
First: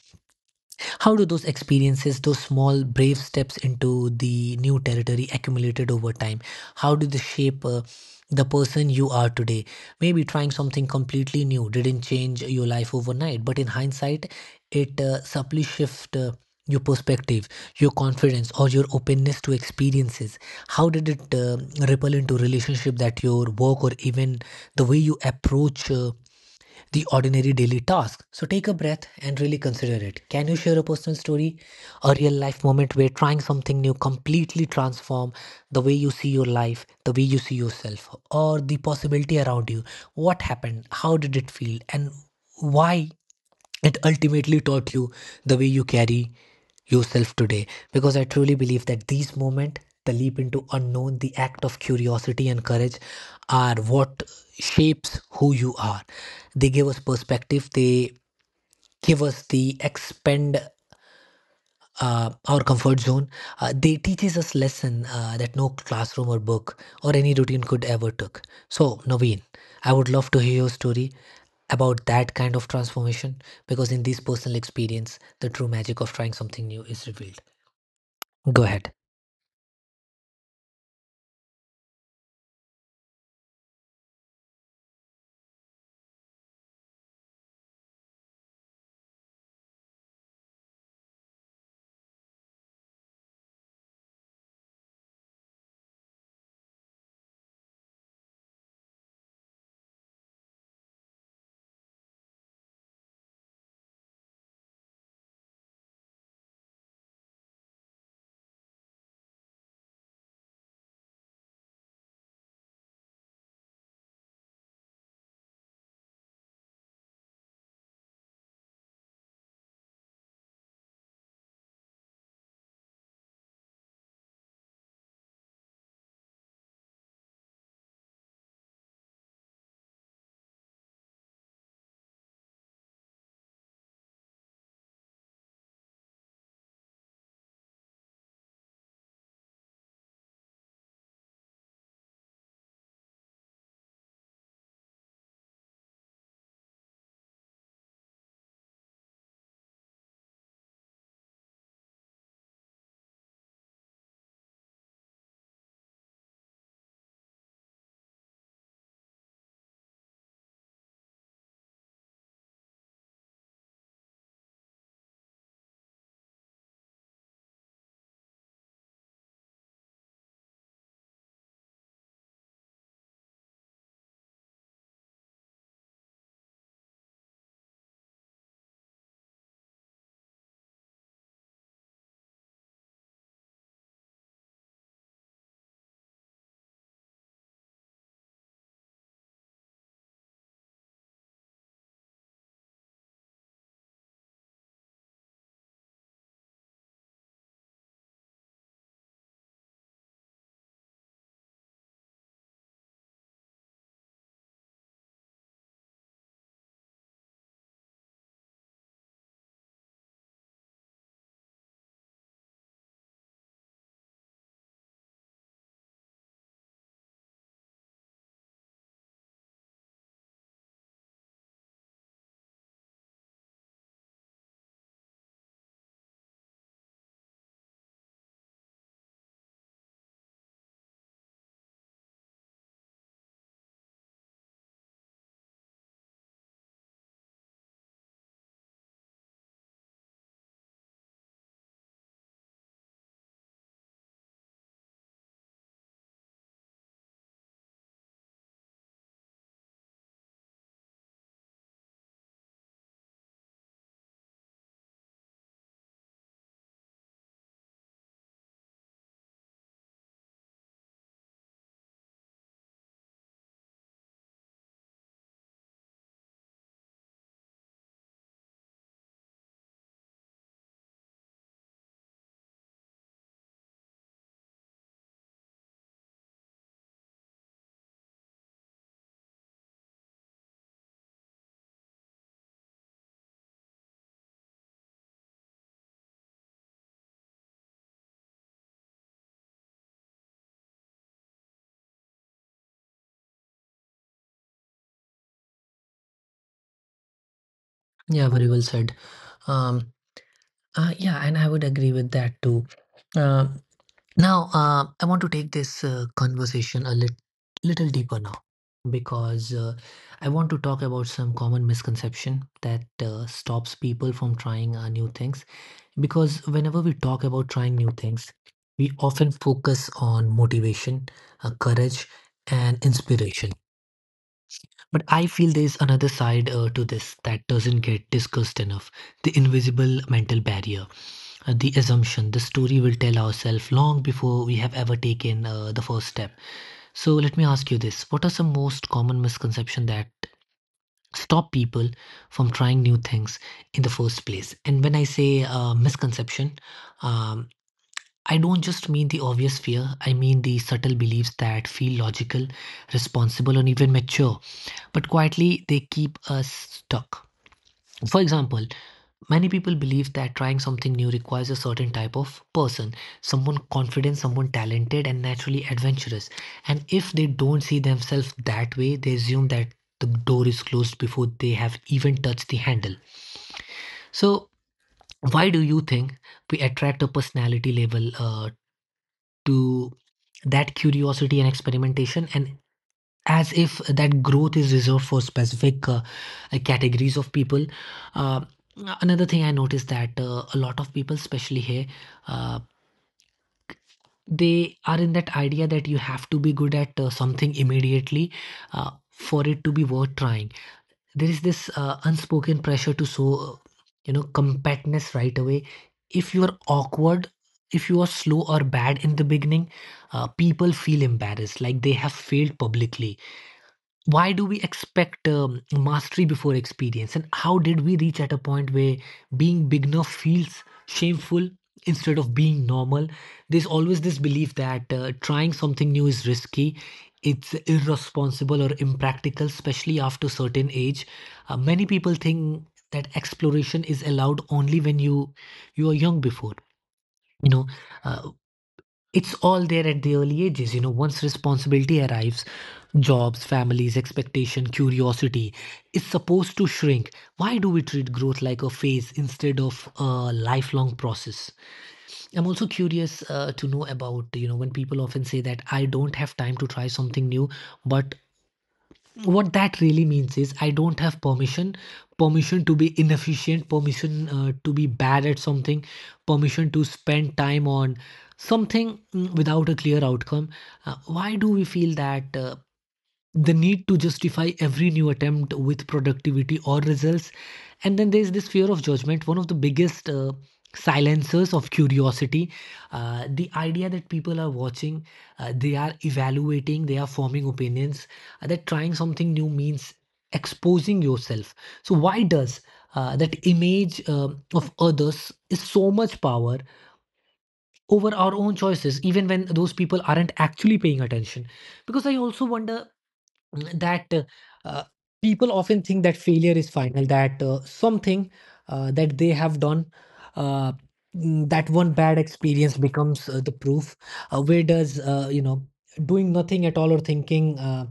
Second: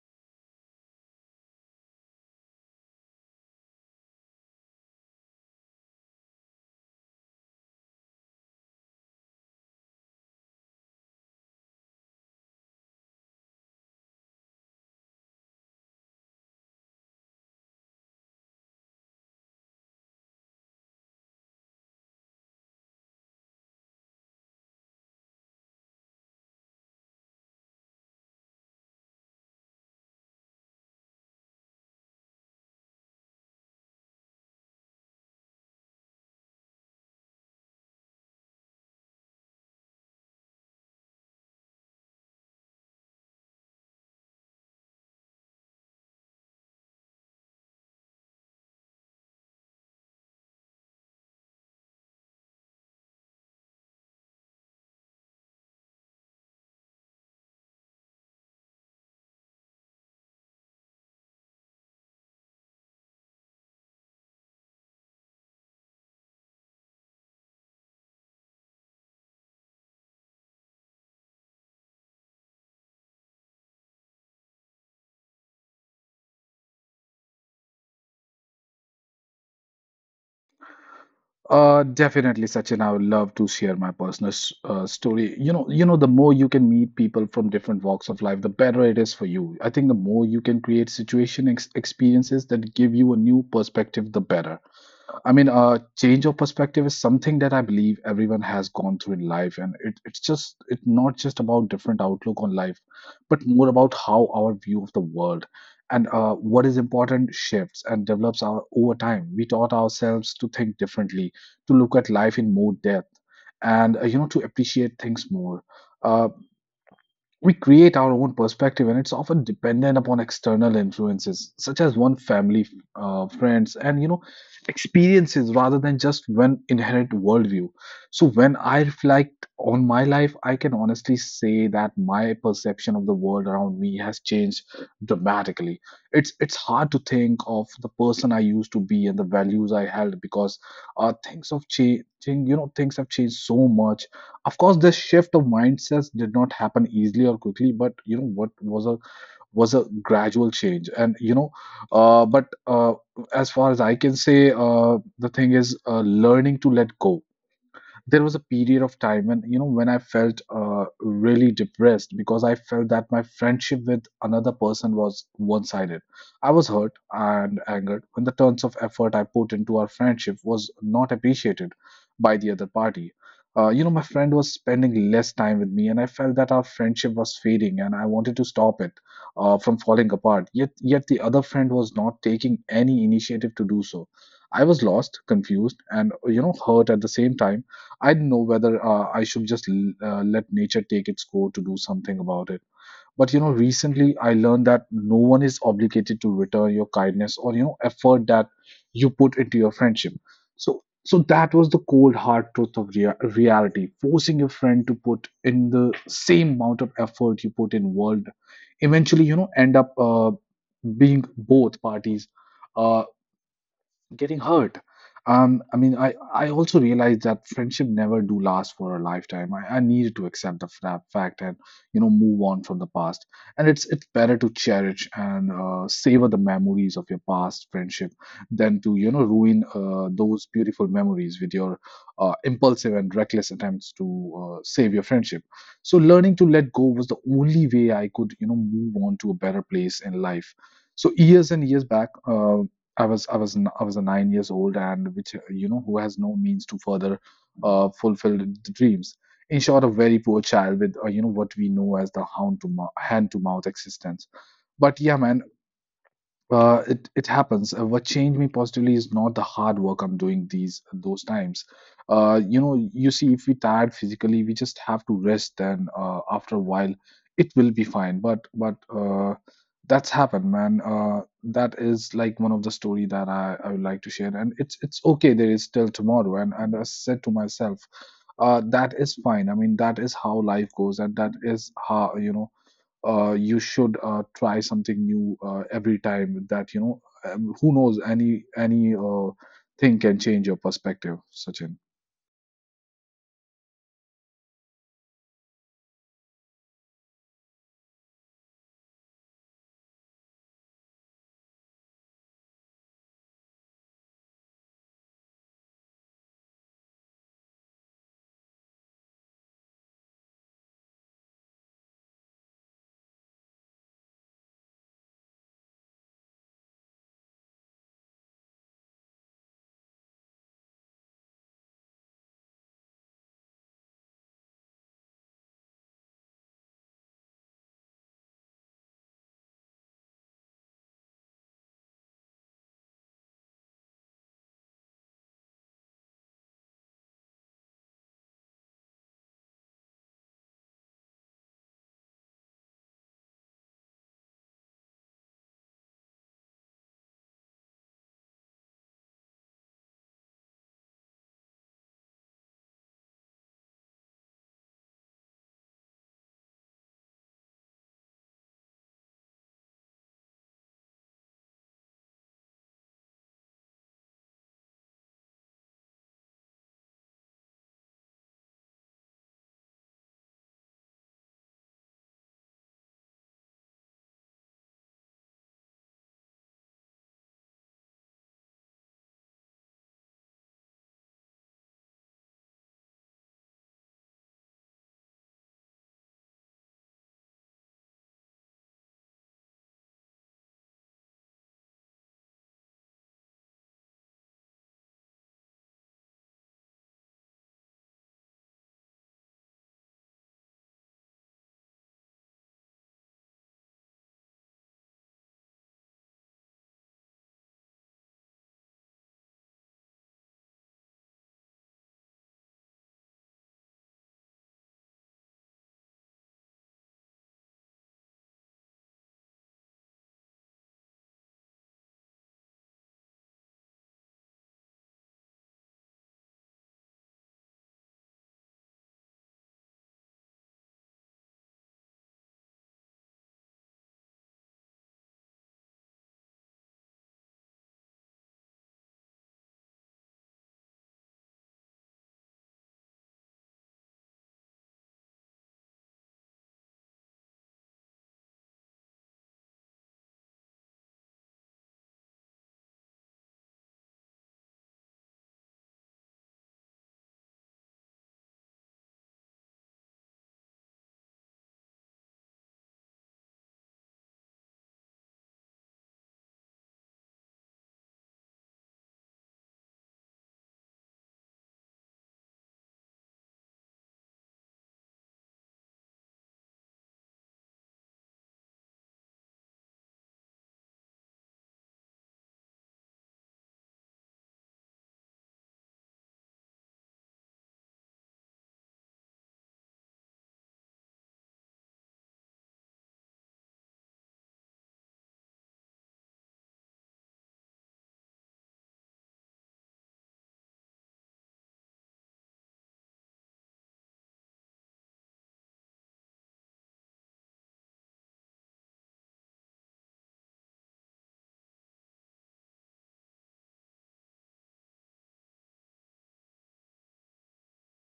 [SPEAKER 1] how do those experiences, those small brave steps into the new territory accumulated over time, how do they shape the person you are today? Maybe trying something completely new didn't change your life overnight, but in hindsight, it subtly shift your perspective, your confidence, or your openness to experiences. How did it ripple into relationship that your work or even the way you approach? The ordinary daily tasks. So take a breath and really consider it. Can you share a personal story, a real life moment where trying something new completely transform the way you see your life, the way you see yourself, or the possibility around you? What happened? How did it feel? And why it ultimately taught you the way you carry yourself today, because I truly believe that these moments, the leap into unknown, the act of curiosity and courage are what shapes who you are. They give us perspective, they give us the expand our comfort zone. They teaches us lesson that no classroom or book or any routine could ever took. So, Naveen, I would love to hear your story about that kind of transformation, because in this personal experience, the true magic of trying something new is revealed. Go ahead.
[SPEAKER 2] Definitely, Sachin. I would love to share my personal story. You know, the more you can meet people from different walks of life, the better it is for you. I think the more you can create situation ex experiences that give you a new perspective, the better. I mean, change of perspective is something that I believe everyone has gone through in life, and it's just it's not just about different outlook on life, but more about how our view of the world and what is important shifts and develops our over time. We taught ourselves to think differently, to look at life in more depth, and you know to appreciate things more. Uh, we create our own perspective, and it's often dependent upon external influences, such as one family, friends, and you know, experiences rather than just one inherent worldview. So, when I reflect on my life, I can honestly say that my perception of the world around me has changed dramatically. It's hard to think of the person I used to be and the values I held because things have changed. You know, things have changed so much. Of course, this shift of mindsets did not happen easily or quickly, but you know what was a gradual change. And you know but as far as I can say, the thing is learning to let go. There was a period of time when you know when I felt really depressed because I felt that my friendship with another person was one sided I was hurt and angered when the tons of effort I put into our friendship was not appreciated by the other party. You know, my friend was spending less time with me and I felt that our friendship was fading and I wanted to stop it from falling apart, yet the other friend was not taking any initiative to do so. I was lost, confused, and you know hurt at the same time. I didn't know whether I should just let nature take its course to do something about it. But you know, recently I learned that no one is obligated to return your kindness or you know effort that you put into your friendship. So, that was the cold hard truth of reality. Forcing your friend to put in the same amount of effort you put in world, eventually you know end up being both parties. Uh, Getting hurt. I also realized that friendship never do last for a lifetime. I needed to accept the fact and, move on from the past. And it's better to cherish and savor the memories of your past friendship than to, ruin those beautiful memories with your impulsive and reckless attempts to save your friendship. So learning to let go was the only way I could, move on to a better place in life. So years and years back. I was a 9 years old and which who has no means to further fulfill the dreams. In short, a very poor child with what we know as the hand to mouth existence. But yeah, man, it happens. What changed me positively is not the hard work I'm doing these those times. You see, if we tired physically, we just have to rest, and after a while, it will be fine. But that's happened, man. That is like one of the story that I would like to share, and it's okay. There is still tomorrow, and I said to myself, that is fine. I mean, that is how life goes, and that is how you should try something new every time that who knows any thing can change your perspective, Sachin.
[SPEAKER 1] Yeah, very well said. Um, yeah, and I would agree with that too. Uh, Now, I want to take this conversation a little deeper now, because I want to talk about some common misconception that stops people from trying new things. Because whenever we talk about trying new things, we often focus on motivation, courage, and inspiration. But I feel there's another side to this that doesn't get discussed enough, the invisible mental barrier, the assumption the story will tell ourselves long before we have ever taken the first step. So let me ask you this. What are some most common misconceptions that stop people from trying new things in the first place? And when I say misconception, um, I don't just mean the obvious fear, I mean the subtle beliefs that feel logical, responsible, and even mature, but quietly they keep us stuck. For example, many people believe that trying something new requires a certain type of person, someone confident, someone talented, and naturally adventurous. And if they don't see themselves that way, they assume that the door is closed before they have even touched the handle. So, why do you think we attract a personality label to that curiosity and experimentation? And as if that growth is reserved for specific categories of people. Uh, Another thing I noticed that a lot of people, especially here, uh, they are in that idea that you have to be good at something immediately, for it to be worth trying. There is this unspoken pressure to show, uh, compactness right away. If you are awkward, if you are slow or bad in the beginning, people feel embarrassed, like they have failed publicly. Why do we expect mastery before experience, and how did we reach at a point where being beginner feels shameful instead of being normal? There's always this belief that trying something new is risky, it's irresponsible or impractical, especially after certain age. Many people think that exploration is allowed only when you are young, before you know uh, it's all there at the early ages. You know, once responsibility arrives, jobs, families, expectation, curiosity is supposed to shrink. Why do we treat growth like a phase instead of a lifelong process? I'm also curious to know about, when people often say that I don't have time to try something new, but what that really means is I don't have permission, permission to be inefficient, permission to be bad at something, permission to spend time on something, without a clear outcome. Why do we feel that? The need to justify every new attempt with productivity or results. And then there's this fear of judgment, one of the biggest silencers of curiosity, the idea that people are watching, they are evaluating, they are forming opinions, that trying something new means exposing yourself. So why does that image of others is so much power over our own choices, even when those people aren't actually paying attention? Because I also wonder that uh, people often think that failure is final, that something that they have done, uh, that one bad experience becomes the proof. Where does, doing nothing at all or thinking uh,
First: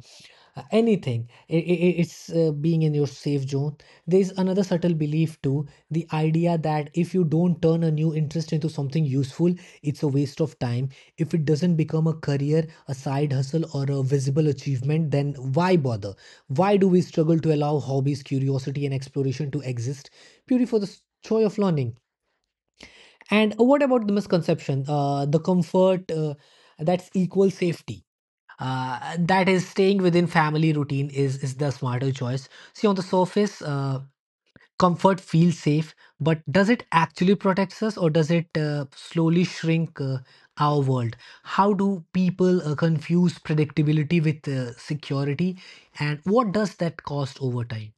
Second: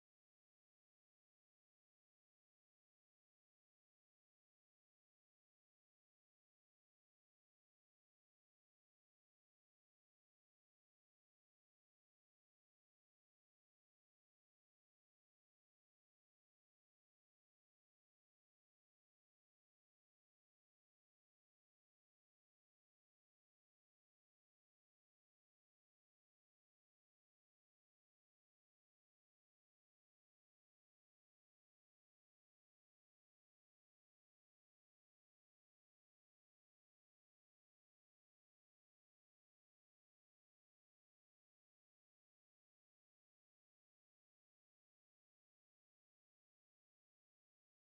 [SPEAKER 1] uh, anything, it's being in your safe zone. There's another subtle belief too, the idea that if you don't turn a new interest into something useful, it's a waste of time. If it doesn't become a career, a side hustle, or a visible achievement, then why bother? Why do we struggle to allow hobbies, curiosity, and exploration to exist purely for the joy of learning? And what about the misconception the comfort that's equal safety, that is staying within family routine, is the smarter choice. See, on the surface, comfort feels safe, but does it actually protect us, or does it slowly shrink our world? How do people confuse predictability with security, and what does that cost over time?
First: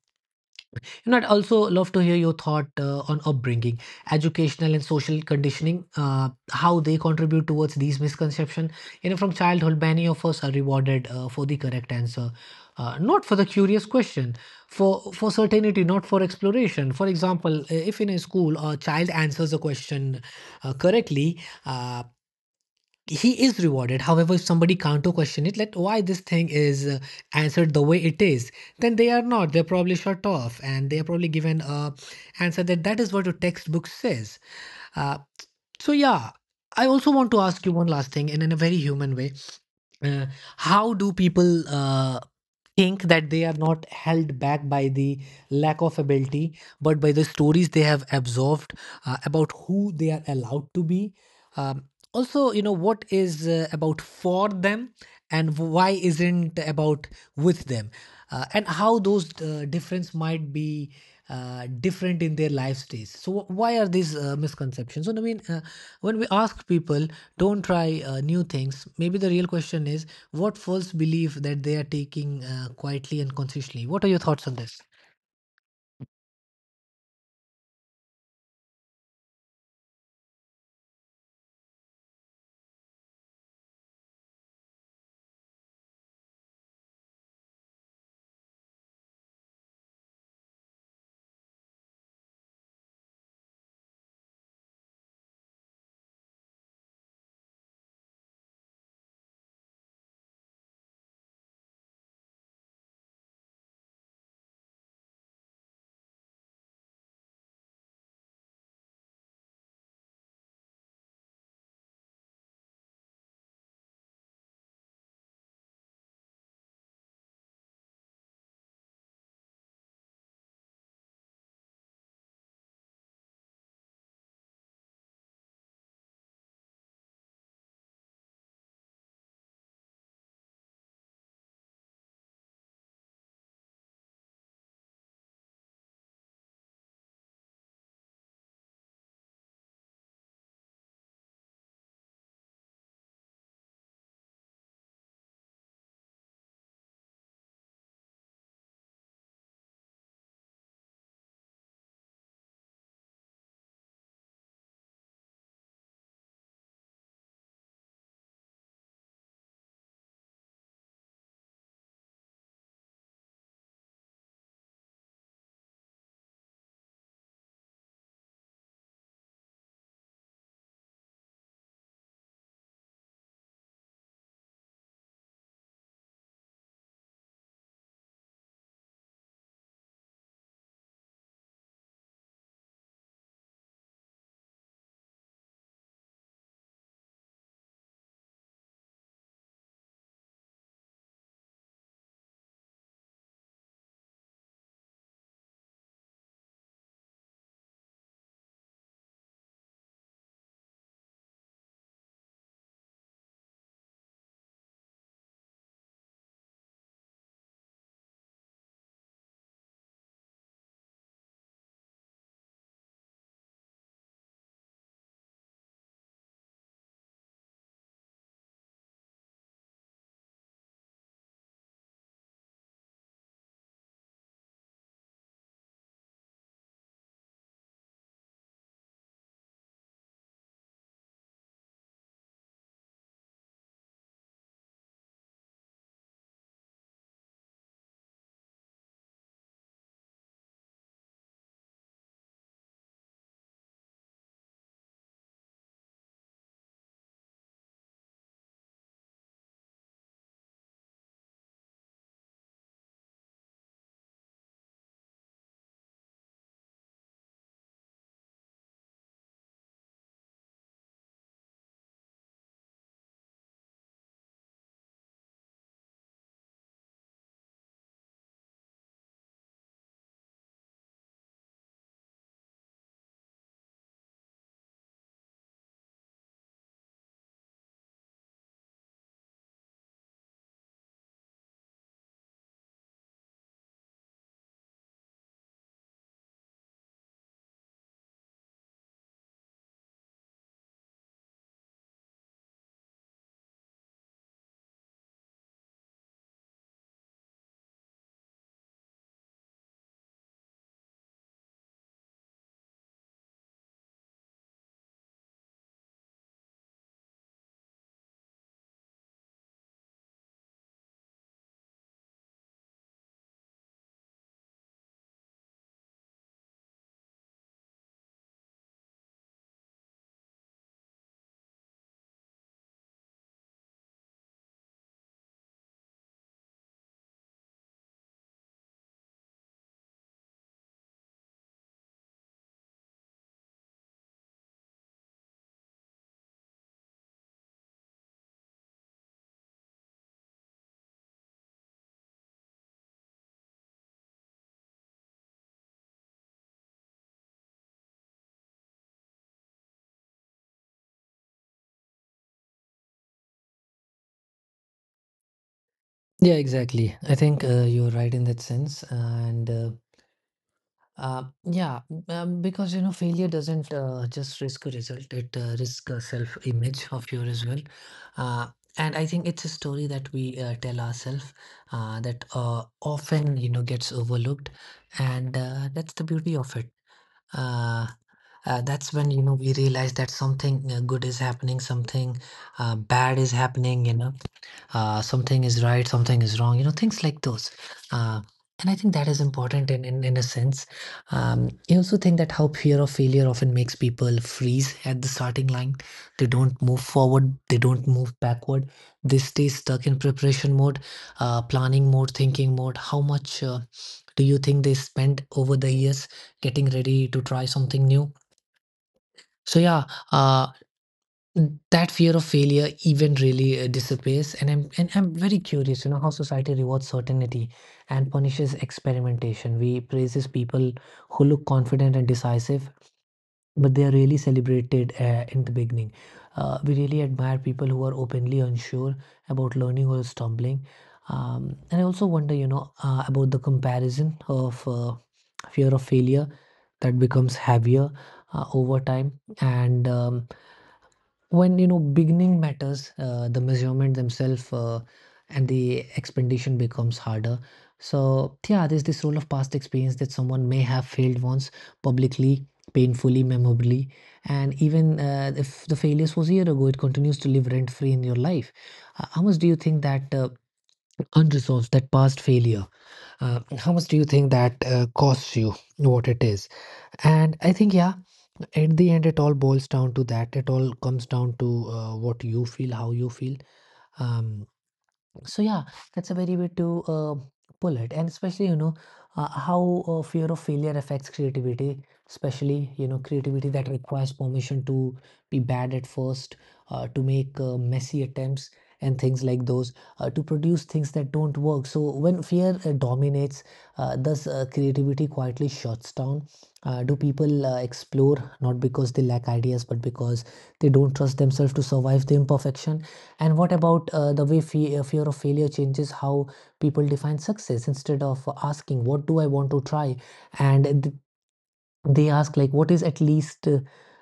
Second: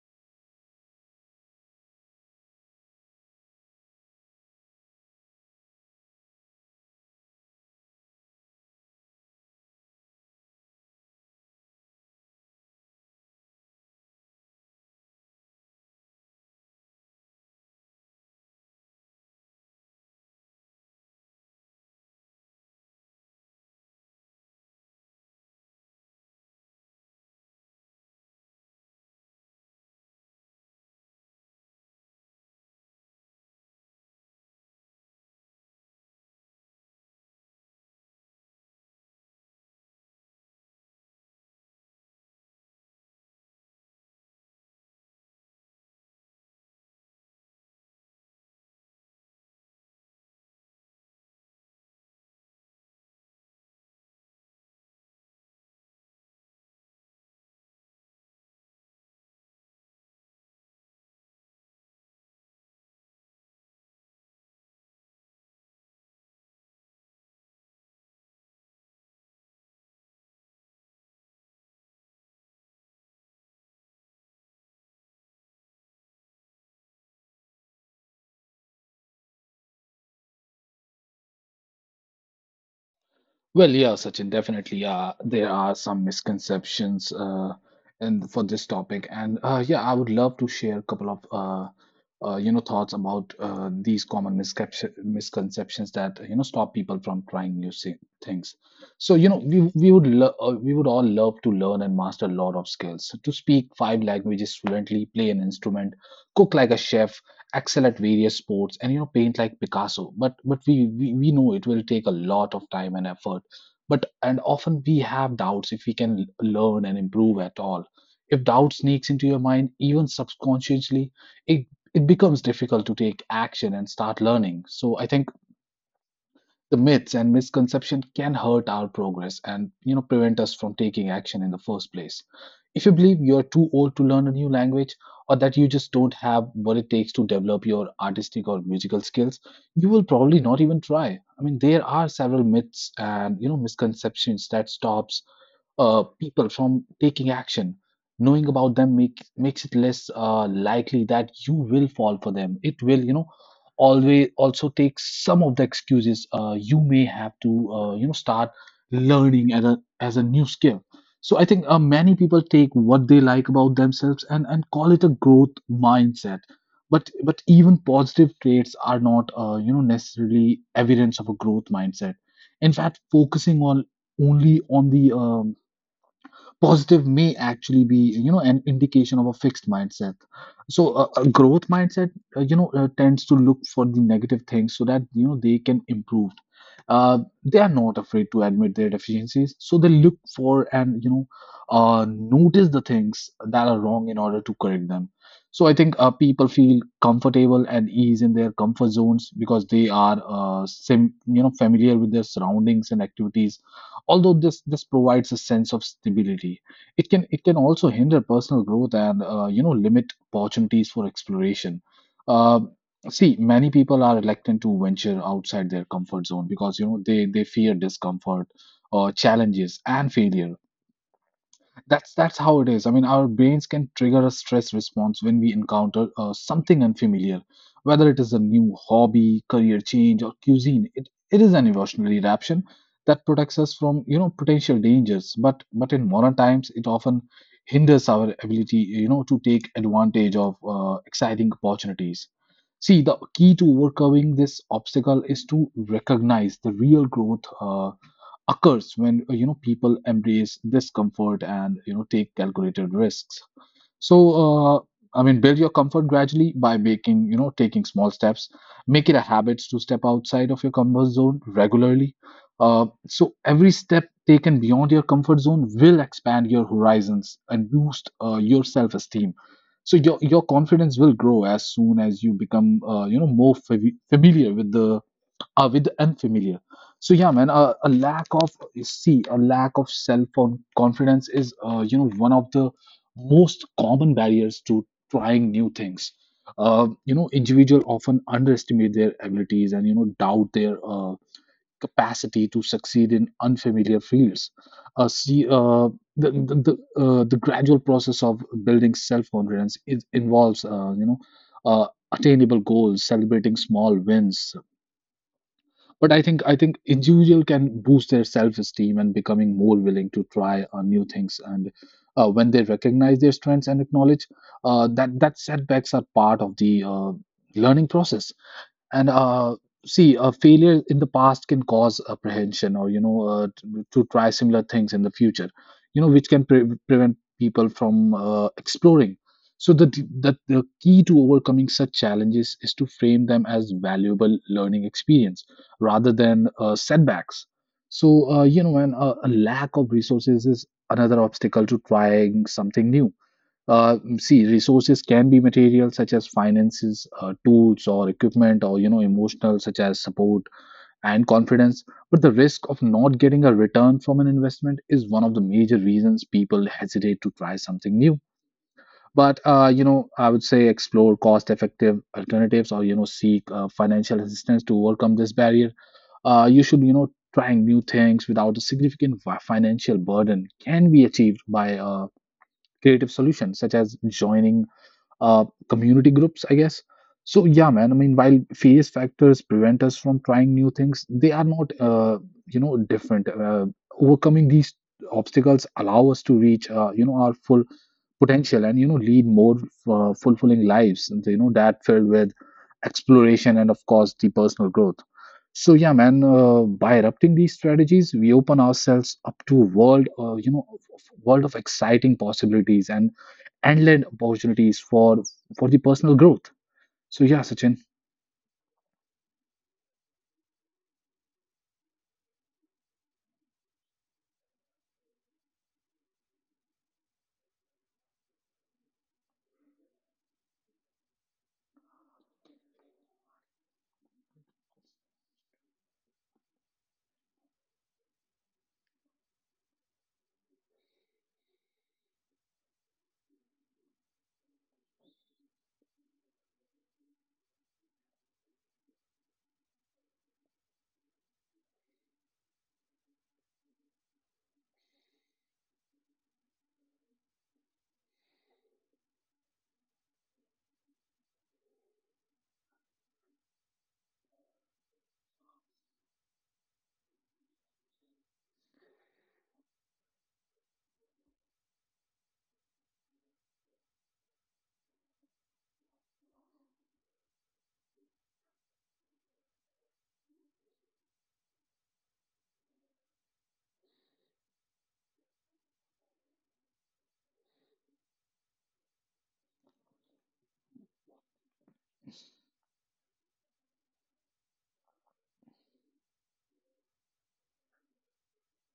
[SPEAKER 1] You know, I'd also love to hear your thought on upbringing, educational and social conditioning, how they contribute towards these misconceptions. You know, from childhood, many of us are rewarded for the correct answer, not for the curious question, for certainty, not for exploration. For example, if in a school a child answers a question correctly, uh, he is rewarded. However, if somebody can't question it, like why this thing is answered the way it is, then they are not, they're probably shut off, and they are probably given a answer that is what a textbook says. uh, so yeah, I also want to ask you one last thing, and in a very human way, uh, how do people think that they are not held back by the lack of ability, but by the stories they have absorbed about who they are allowed to be? Um, Also, what is about for them and why isn't about with them, and how those difference might be. Different in their life stages. So, why are these misconceptions? So, I mean, when we ask people, don't try new things, maybe the real question is what false belief that they are taking quietly and consciously. What are your thoughts on this?
[SPEAKER 2] Well, yeah, Sachin, definitely. There are some misconceptions and for this topic, and yeah, I would love to share a couple of thoughts about these common misconceptions that stop people from trying new things. So you know, we would all love to learn and master a lot of skills. To speak five languages fluently, play an instrument, cook like a chef, excel at various sports, and you know, paint like Picasso. But we, we know it will take a lot of time and effort, but and often we have doubts if we can learn and improve at all. If doubt sneaks into your mind, even subconsciously, it it becomes difficult to take action and start learning. So I think the myths and misconception can hurt our progress and you know prevent us from taking action in the first place. If you believe you're too old to learn a new language, or that you just don't have what it takes to develop your artistic or musical skills, you will probably not even try. I mean, there are several myths and you know misconceptions that stops people from taking action. Knowing about them makes it less likely that you will fall for them. It will, you know, always also take some of the excuses. You may have to, start learning as a new skill. So I think many people take what they like about themselves and call it a growth mindset. But even positive traits are not, necessarily evidence of a growth mindset. In fact, focusing on only on the positive may actually be you know an indication of a fixed mindset. So a growth mindset tends to look for the negative things so that you know they can improve. uh, they are not afraid to admit their deficiencies, so they look for and you know notice the things that are wrong in order to correct them. So I think people feel comfortable and ease in their comfort zones because they are familiar with their surroundings and activities. Although this provides a sense of stability, it can also hinder personal growth and limit opportunities for exploration. Um See, many people are reluctant to venture outside their comfort zone because you know they fear discomfort or challenges and failure. That's how it is. I mean, our brains can trigger a stress response when we encounter something unfamiliar, whether it is a new hobby, career change, or cuisine. It is an evolutionary reaction that protects us from you know potential dangers. But in modern times, it often hinders our ability you know to take advantage of exciting opportunities. See, the key to overcoming this obstacle is to recognize the real growth occurs when people embrace discomfort and you know take calculated risks. So, I mean, build your comfort gradually by making, you know, taking small steps. Make it a habit to step outside of your comfort zone regularly. So, every step taken beyond your comfort zone will expand your horizons and boost your self esteem. So, your confidence will grow as soon as you become, more familiar with the with the unfamiliar. So yeah, man, a lack of self confidence is one of the most common barriers to trying new things. Individuals often underestimate their abilities and you know doubt their capacity to succeed in unfamiliar fields. See, the the, the gradual process of building self confidence is involves uh, attainable goals, celebrating small wins, but I think individual can boost their self-esteem and becoming more willing to try new things, and when they recognize their strengths and acknowledge that setbacks are part of the learning process. And see, a failure in the past can cause apprehension or you know to try similar things in the future, you know, which can prevent people from exploring. So the key to overcoming such challenges is to frame them as valuable learning experience rather than setbacks. So you know and a lack of resources is another obstacle to trying something new. See, resources can be material, such as finances, tools, or equipment, or you know emotional, such as support and confidence. But the risk of not getting
[SPEAKER 1] Yeah,
[SPEAKER 2] a return
[SPEAKER 1] exactly.
[SPEAKER 2] from an
[SPEAKER 1] I think
[SPEAKER 2] investment is
[SPEAKER 1] you're
[SPEAKER 2] one
[SPEAKER 1] right
[SPEAKER 2] of the
[SPEAKER 1] in that
[SPEAKER 2] major
[SPEAKER 1] sense.
[SPEAKER 2] reasons people
[SPEAKER 1] And uh,
[SPEAKER 2] hesitate to try something new.
[SPEAKER 1] Uh, yeah,
[SPEAKER 2] But
[SPEAKER 1] because
[SPEAKER 2] I would
[SPEAKER 1] failure
[SPEAKER 2] say
[SPEAKER 1] doesn't
[SPEAKER 2] explore cost
[SPEAKER 1] just risk a
[SPEAKER 2] effective
[SPEAKER 1] result, it
[SPEAKER 2] alternatives or you know
[SPEAKER 1] risks a
[SPEAKER 2] seek
[SPEAKER 1] self-image
[SPEAKER 2] financial
[SPEAKER 1] of you
[SPEAKER 2] assistance
[SPEAKER 1] as
[SPEAKER 2] to
[SPEAKER 1] well.
[SPEAKER 2] overcome this
[SPEAKER 1] Uh,
[SPEAKER 2] barrier.
[SPEAKER 1] and I think
[SPEAKER 2] You
[SPEAKER 1] it's a
[SPEAKER 2] should you
[SPEAKER 1] story
[SPEAKER 2] know
[SPEAKER 1] that we
[SPEAKER 2] trying new
[SPEAKER 1] tell
[SPEAKER 2] things
[SPEAKER 1] ourselves
[SPEAKER 2] without a significant fi-
[SPEAKER 1] that
[SPEAKER 2] financial burden
[SPEAKER 1] often,
[SPEAKER 2] can be
[SPEAKER 1] gets
[SPEAKER 2] achieved by
[SPEAKER 1] overlooked.
[SPEAKER 2] a
[SPEAKER 1] And
[SPEAKER 2] creative
[SPEAKER 1] that's the
[SPEAKER 2] solution,
[SPEAKER 1] beauty of
[SPEAKER 2] such
[SPEAKER 1] it.
[SPEAKER 2] as joining
[SPEAKER 1] Uh,
[SPEAKER 2] community
[SPEAKER 1] that's when
[SPEAKER 2] groups, I
[SPEAKER 1] we
[SPEAKER 2] guess.
[SPEAKER 1] realize that
[SPEAKER 2] So yeah,
[SPEAKER 1] something
[SPEAKER 2] man. I mean,
[SPEAKER 1] good is
[SPEAKER 2] while
[SPEAKER 1] happening,
[SPEAKER 2] phase
[SPEAKER 1] something
[SPEAKER 2] factors prevent us from
[SPEAKER 1] bad
[SPEAKER 2] trying
[SPEAKER 1] is
[SPEAKER 2] new things,
[SPEAKER 1] happening,
[SPEAKER 2] they are not,
[SPEAKER 1] something is right,
[SPEAKER 2] different.
[SPEAKER 1] something is wrong, things
[SPEAKER 2] Overcoming
[SPEAKER 1] like
[SPEAKER 2] these
[SPEAKER 1] those. Uh,
[SPEAKER 2] obstacles
[SPEAKER 1] and I
[SPEAKER 2] allow
[SPEAKER 1] think
[SPEAKER 2] us
[SPEAKER 1] that
[SPEAKER 2] to
[SPEAKER 1] is
[SPEAKER 2] reach,
[SPEAKER 1] important in, in,
[SPEAKER 2] our
[SPEAKER 1] in a
[SPEAKER 2] full
[SPEAKER 1] sense.
[SPEAKER 2] potential and you know
[SPEAKER 1] I also
[SPEAKER 2] lead
[SPEAKER 1] think
[SPEAKER 2] more
[SPEAKER 1] that how fear of failure
[SPEAKER 2] fulfilling
[SPEAKER 1] often makes
[SPEAKER 2] lives. And, you
[SPEAKER 1] people
[SPEAKER 2] know, that
[SPEAKER 1] freeze
[SPEAKER 2] filled
[SPEAKER 1] at
[SPEAKER 2] with
[SPEAKER 1] the starting line. They
[SPEAKER 2] exploration and of
[SPEAKER 1] don't move
[SPEAKER 2] course the
[SPEAKER 1] forward,
[SPEAKER 2] personal
[SPEAKER 1] they
[SPEAKER 2] growth.
[SPEAKER 1] don't move
[SPEAKER 2] So yeah,
[SPEAKER 1] backward.
[SPEAKER 2] man.
[SPEAKER 1] They stay
[SPEAKER 2] By
[SPEAKER 1] stuck in
[SPEAKER 2] adopting these
[SPEAKER 1] preparation mode,
[SPEAKER 2] strategies, we open ourselves
[SPEAKER 1] planning
[SPEAKER 2] up
[SPEAKER 1] mode,
[SPEAKER 2] to a
[SPEAKER 1] thinking mode.
[SPEAKER 2] world,
[SPEAKER 1] How much
[SPEAKER 2] world
[SPEAKER 1] do
[SPEAKER 2] of
[SPEAKER 1] you think they
[SPEAKER 2] exciting
[SPEAKER 1] spent over
[SPEAKER 2] possibilities
[SPEAKER 1] the
[SPEAKER 2] and
[SPEAKER 1] years getting
[SPEAKER 2] endless
[SPEAKER 1] ready to try
[SPEAKER 2] opportunities
[SPEAKER 1] something
[SPEAKER 2] for
[SPEAKER 1] new?
[SPEAKER 2] the personal growth.
[SPEAKER 1] So, yeah,
[SPEAKER 2] So yeah,
[SPEAKER 1] uh,
[SPEAKER 2] Sachin.
[SPEAKER 1] that fear of failure even really disappears, and I'm very curious, you know, how society rewards certainty and punishes experimentation. We praises people who look confident and decisive, but they are really celebrated in the beginning. We really admire people who are openly unsure about learning or stumbling. And I also wonder, you know, about the comparison of fear of failure that becomes heavier over time. And when, you know, beginning matters, the measurement themselves, and the expectation becomes harder. So, yeah, there's this role of past experience, that someone may have failed once, publicly, painfully, memorably. And even if the failures was a year ago, it continues to live rent free in your life. How much do you think that unresolved, that past failure, how much do you think that costs you, what it is? And I think, yeah, at the end, it all boils down to that. It all comes down to what you feel, how you feel. Um, so, yeah, that's a very way to pull it, and especially, you know, how fear of failure affects creativity. Especially, you know, creativity that requires permission to be bad at first, to make messy attempts and things like those, to produce things that don't work. So when fear dominates, thus creativity quietly shuts down. Do people explore not because they lack ideas, but because they don't trust themselves to survive the imperfection? And what about the way fear of failure changes how people define success? Instead of asking, "What do I want to try?" and they ask like, what is at least